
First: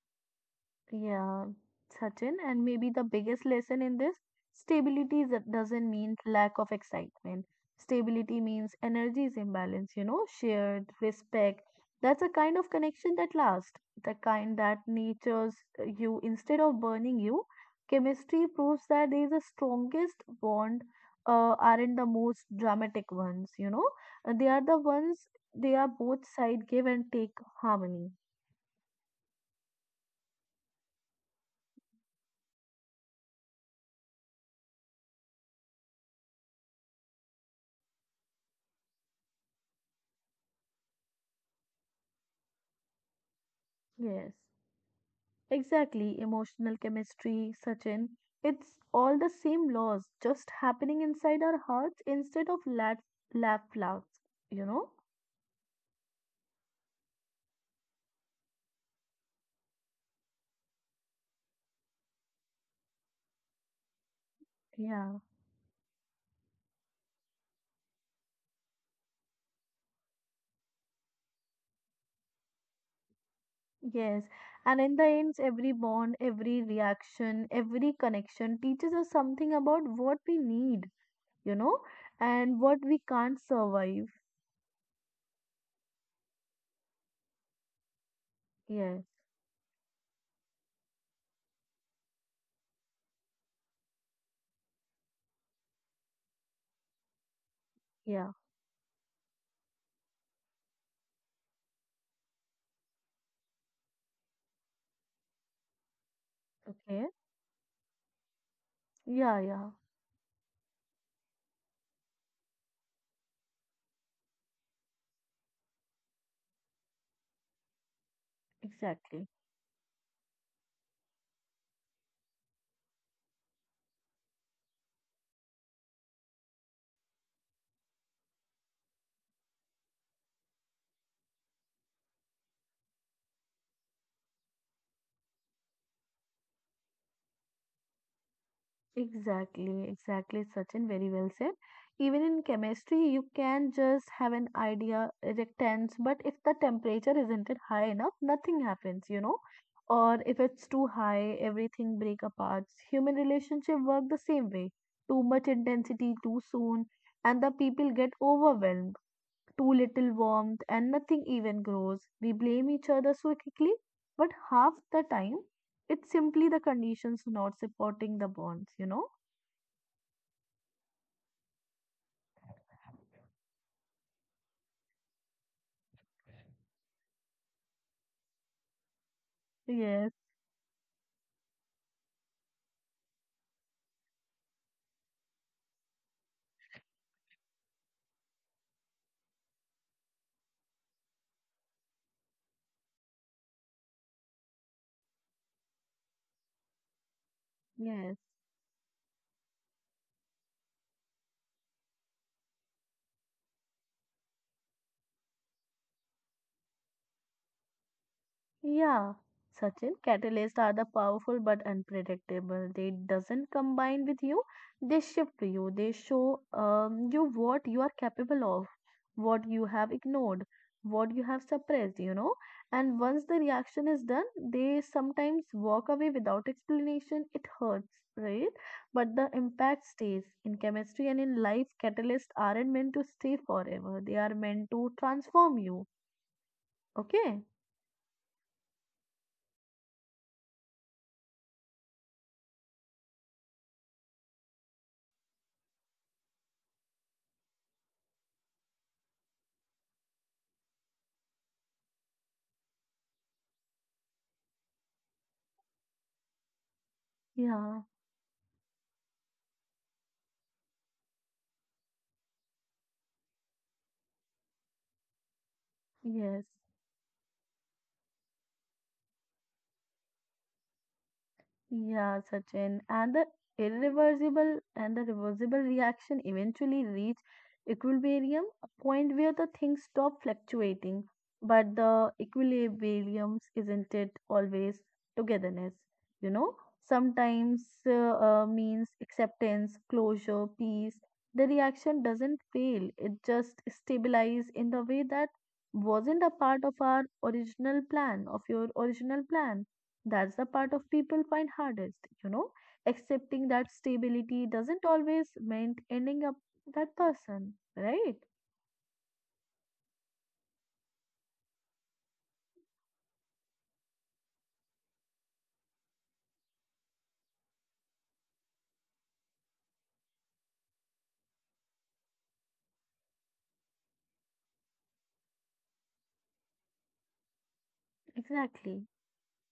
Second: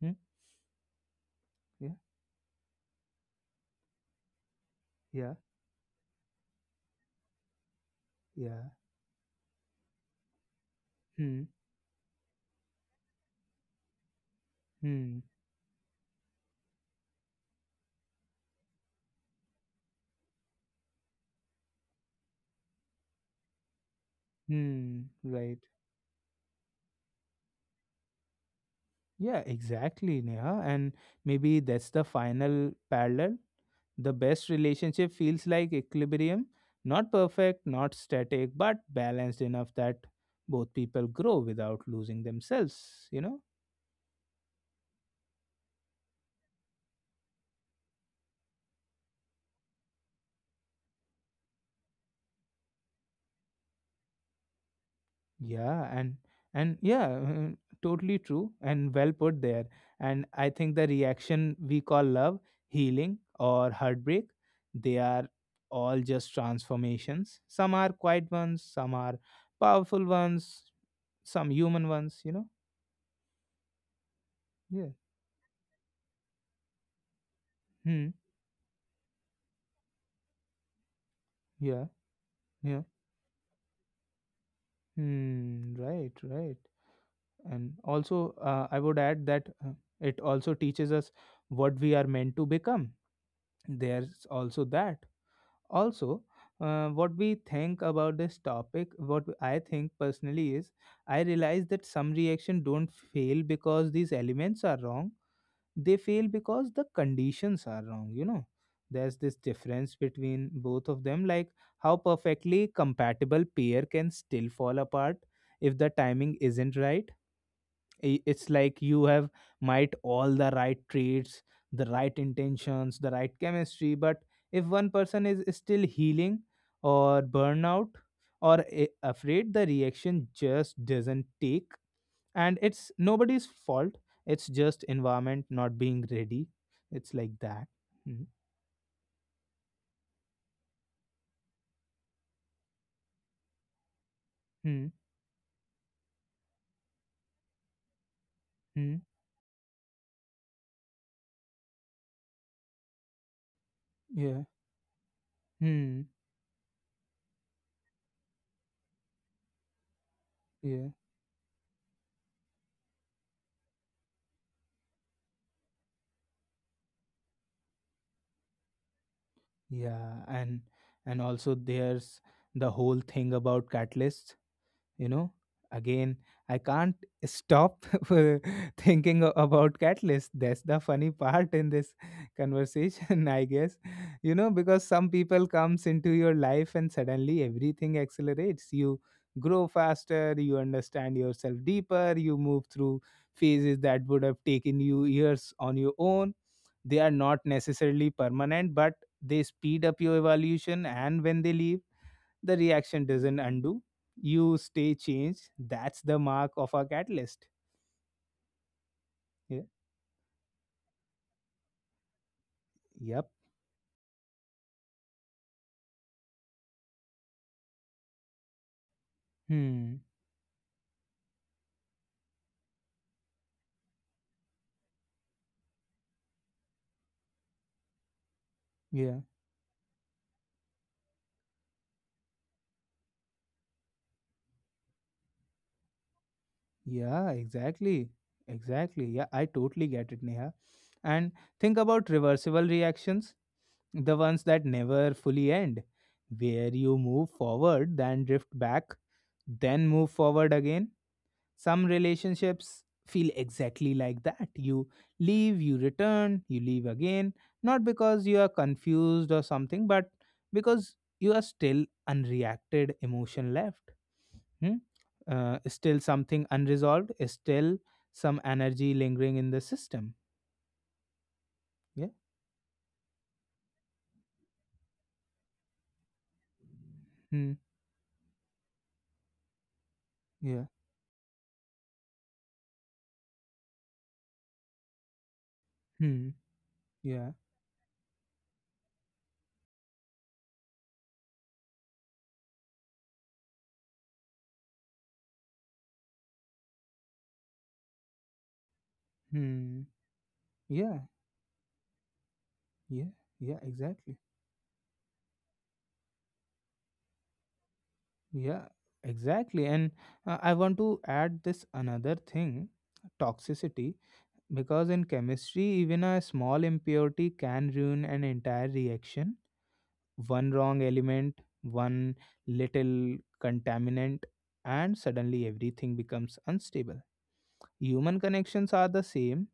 A: Hmm?
B: Yeah,
A: Yeah,
B: Sachin, and maybe the biggest lesson in this stability is
A: yeah,
B: that doesn't mean lack of excitement. Stability
A: yeah.
B: means energy is imbalance, you know, shared
A: Hmm,
B: respect. That's a kind of connection that lasts, the kind that
A: hmm,
B: nurtures you instead of burning you. Chemistry proves that there is the strongest bond aren't the most dramatic ones, you know. They are the
A: hmm.
B: ones
A: Right.
B: they are both side give and take harmony.
A: Yeah, exactly, Neha. And maybe that's the final parallel. The best relationship feels like equilibrium, not perfect, not static, but balanced enough that both people grow without losing themselves,
B: Yes. Exactly, emotional chemistry, Sachin. It's all the same laws just happening inside our hearts instead of laugh laughs, you know?
A: Yeah, and yeah, mm, totally true and well put there. And I think the reaction we call love, healing or heartbreak, they
B: Yeah,
A: are all just transformations. Some are quiet ones, some are powerful ones, some human ones,
B: yes. And
A: Yeah.
B: in the end, every bond, every reaction, every
A: Hmm.
B: connection teaches us something about what we need, you know,
A: Yeah.
B: and what
A: Yeah.
B: we can't survive.
A: Hmm, right, right. And also, I would
B: Yes,
A: add that it also teaches us what we are meant to become. There's also that. Also, what we think about
B: yeah,
A: this topic, what I think personally is, I realize that some reaction don't fail because these elements are wrong, they fail because the
B: okay.
A: conditions are wrong, there's this
B: Yeah, yeah,
A: difference between both of them, like how perfectly compatible pair can still fall apart if the timing isn't right. It's like you have
B: exactly.
A: might all the right traits, the right intentions, the right chemistry, but if one person is still healing or burnout or afraid, the reaction just doesn't take. And it's nobody's fault, it's just environment not being ready. It's like that. Mm,
B: Exactly, exactly, Sachin, very well said. Even in chemistry, you can just have an
A: mm,
B: idea, reactants, but if the temperature isn't it high enough, nothing
A: mm,
B: happens, you know. Or if it's too high, everything break apart. Human relationship work the
A: yeah,
B: same way. Too much
A: mm,
B: intensity too soon, and the people get overwhelmed. Too little warmth,
A: yeah,
B: and nothing even grows. We blame each other so quickly, but half the time, it's simply the conditions not supporting the bonds, you know.
A: yeah. And also there's the whole thing about catalysts, you know again, I can't stop thinking about
B: Yes,
A: catalyst. That's the funny part in this conversation, I guess. Because some people comes into your life and suddenly everything accelerates. You grow faster, you understand yourself deeper, you move through phases that would have taken you years on your own. They are not necessarily
B: yes.
A: permanent, but they speed up your evolution, and when they leave, the reaction doesn't undo. You stay changed. That's the mark of a catalyst.
B: Yeah,
A: Yeah.
B: Sachin, catalysts are the powerful but unpredictable. They
A: Yep.
B: doesn't combine with you. They shift to you. They show you what you are capable of, what you have
A: Hmm.
B: ignored, what you have suppressed, you know. And once the reaction is done, they sometimes walk away without explanation. It hurts, right? But
A: Yeah.
B: the impact stays. In chemistry and in life, catalysts aren't meant to stay forever. They are meant to transform you.
A: Yeah.
B: Okay?
A: Exactly. Exactly. Yeah. I totally get it, Neha. And think about reversible reactions, the ones that never fully end, where you move forward, then drift back, then move forward again. Some relationships feel exactly like that. You leave, you return, you leave again,
B: Yeah,
A: not because you are confused or something, but because you are still unreacted emotion left. Hmm? Still
B: yes,
A: something unresolved, still some energy lingering in the system. Yeah.
B: yeah, Sachin. And the irreversible and the reversible reaction eventually reach
A: Hmm.
B: equilibrium, a point where the things stop
A: Yeah.
B: fluctuating. But the equilibrium isn't it always togetherness, you
A: Hmm.
B: know?
A: Yeah.
B: Sometimes means acceptance, closure, peace. The reaction doesn't fail, it just stabilizes in the way that wasn't a part of our original plan, of your original plan.
A: Hmm.
B: That's the part of
A: Yeah.
B: people find hardest, you know,
A: Yeah.
B: accepting
A: Yeah.
B: that
A: Exactly.
B: stability doesn't always meant ending up that person, right?
A: Yeah, exactly. And I want to add this another thing, toxicity, because in chemistry, even a small impurity can ruin an entire reaction. One wrong element, one little contaminant, and suddenly everything becomes unstable. Human connections are
B: Exactly.
A: the same.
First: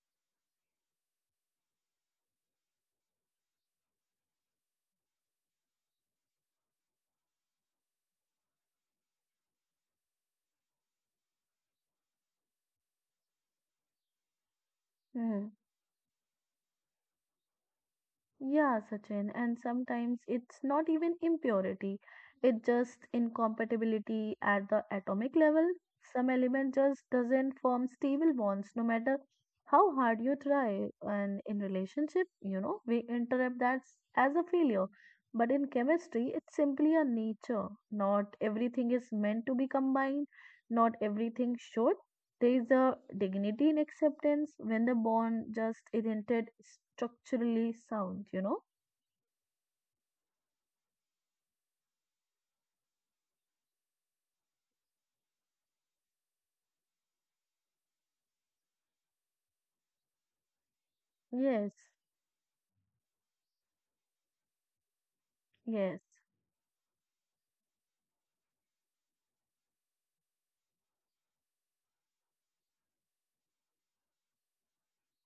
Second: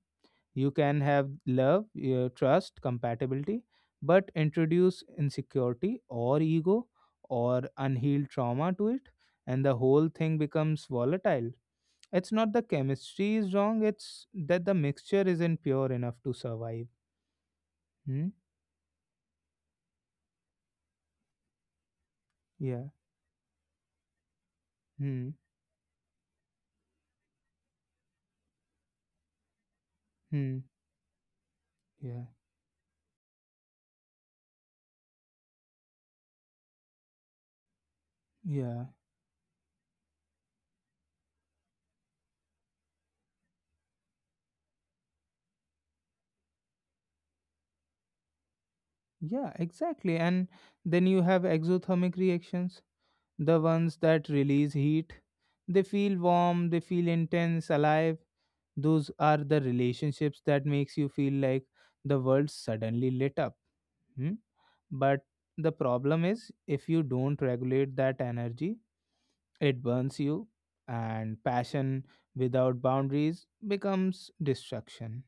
A: You can have love, trust, compatibility, but introduce insecurity or ego or unhealed trauma to it, and the whole thing becomes volatile. It's not the chemistry is wrong, it's that the mixture
B: Hmm.
A: isn't pure enough to survive. Hmm?
B: Yeah, Sachin, and sometimes it's not even impurity, it's
A: Yeah.
B: just incompatibility at the
A: Hmm.
B: atomic level. Some element just doesn't form stable bonds no matter how hard you
A: Hmm.
B: try. And in
A: Yeah.
B: relationship, you know, we interrupt as a failure. But in chemistry, it's simply a nature. Not
A: Yeah.
B: everything is meant to be combined, not everything should. There is a dignity in acceptance when the bond just isn't structurally sound, you know?
A: Yeah, exactly. And then you have exothermic reactions, the ones that release heat. They feel warm, they feel intense, alive. Those are the relationships that makes you feel like
B: Yes,
A: the world suddenly lit up. Hmm? But the
B: yes.
A: problem is if you don't regulate that energy, it burns you, and passion without boundaries becomes destruction.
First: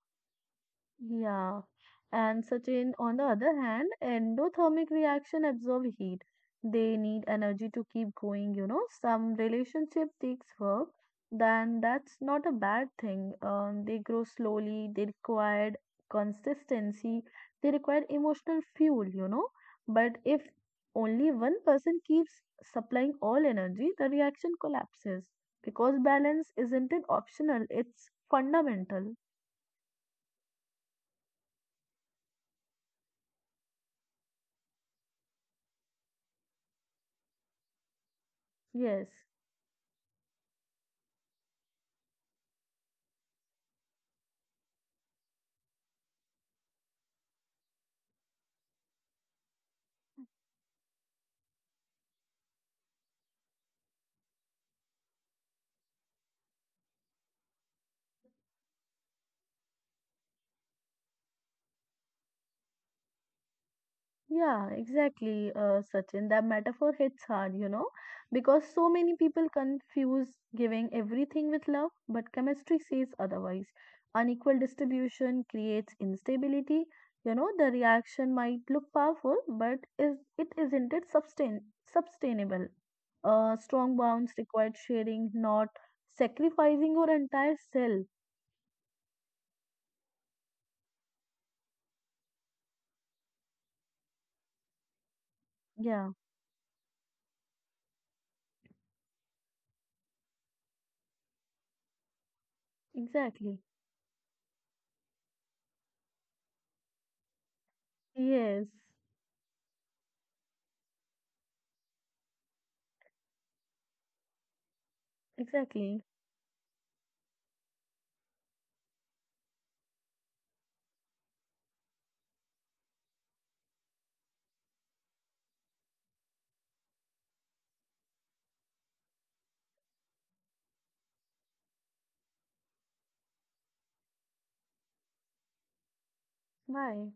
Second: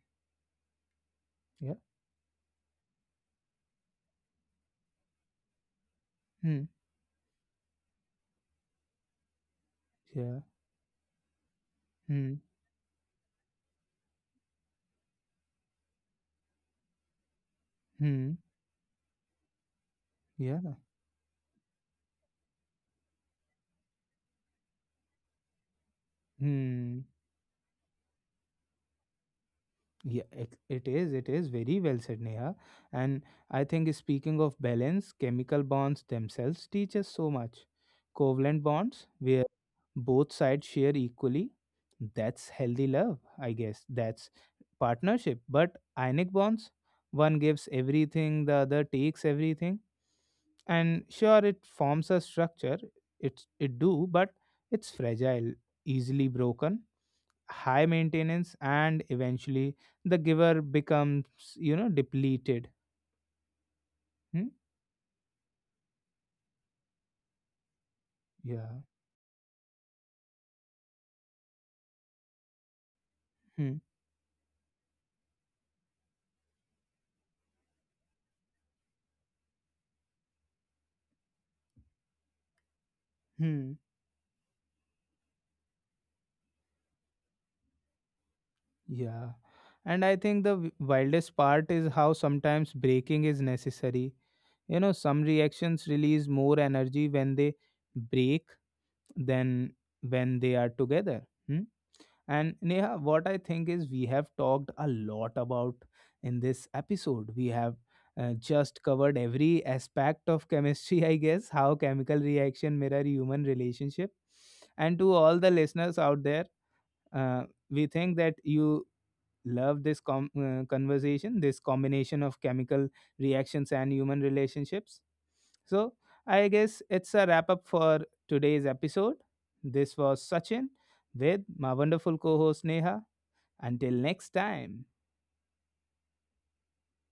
B: Yeah,
A: Yeah.
B: and certain, on the other hand, endothermic reaction absorb heat.
A: Hmm.
B: They need energy to keep going, you know. Some relationship
A: Yeah.
B: takes work, then that's
A: Hmm.
B: not a bad thing. They grow slowly, they require consistency, they require
A: Hmm.
B: emotional fuel, you know. But if
A: Yeah.
B: only one person keeps supplying all energy, the reaction collapses because balance isn't an
A: Hmm.
B: optional, it's fundamental.
A: Yeah, it is, it is very well said, Neha. And I think, speaking of balance, chemical bonds themselves teach us so much. Covalent
B: Yes.
A: bonds, where both sides share equally, that's healthy love, I guess, that's partnership. But ionic bonds, one gives everything, the other takes everything, and sure it forms a structure, it do, but it's fragile, easily broken, high maintenance, and eventually the giver becomes, depleted. Hmm?
B: Yeah, exactly, Sachin. That metaphor hits hard, you know, because
A: Yeah.
B: so many people confuse giving everything with love, but chemistry says otherwise.
A: Hmm.
B: Unequal distribution creates instability. You know, the reaction might look powerful, but is it isn't it sustain sustainable.
A: Hmm.
B: Strong bonds require sharing, not sacrificing your entire self.
A: Yeah. And I think the wildest part is how sometimes breaking is necessary. You know, some reactions
B: Yeah,
A: release more energy when they break than when they are together. Hmm? And Neha, what I
B: exactly.
A: think is we have talked a lot about in this episode. We have
B: Yes,
A: just covered every aspect of chemistry, I guess, how chemical reaction mirror human relationship. And to all the
B: exactly.
A: listeners out there, uh, we think that you love this conversation, this combination of chemical reactions and human relationships. So I guess it's a wrap up for today's episode. This was Sachin with my wonderful co-host Neha. Until next time.
B: Why?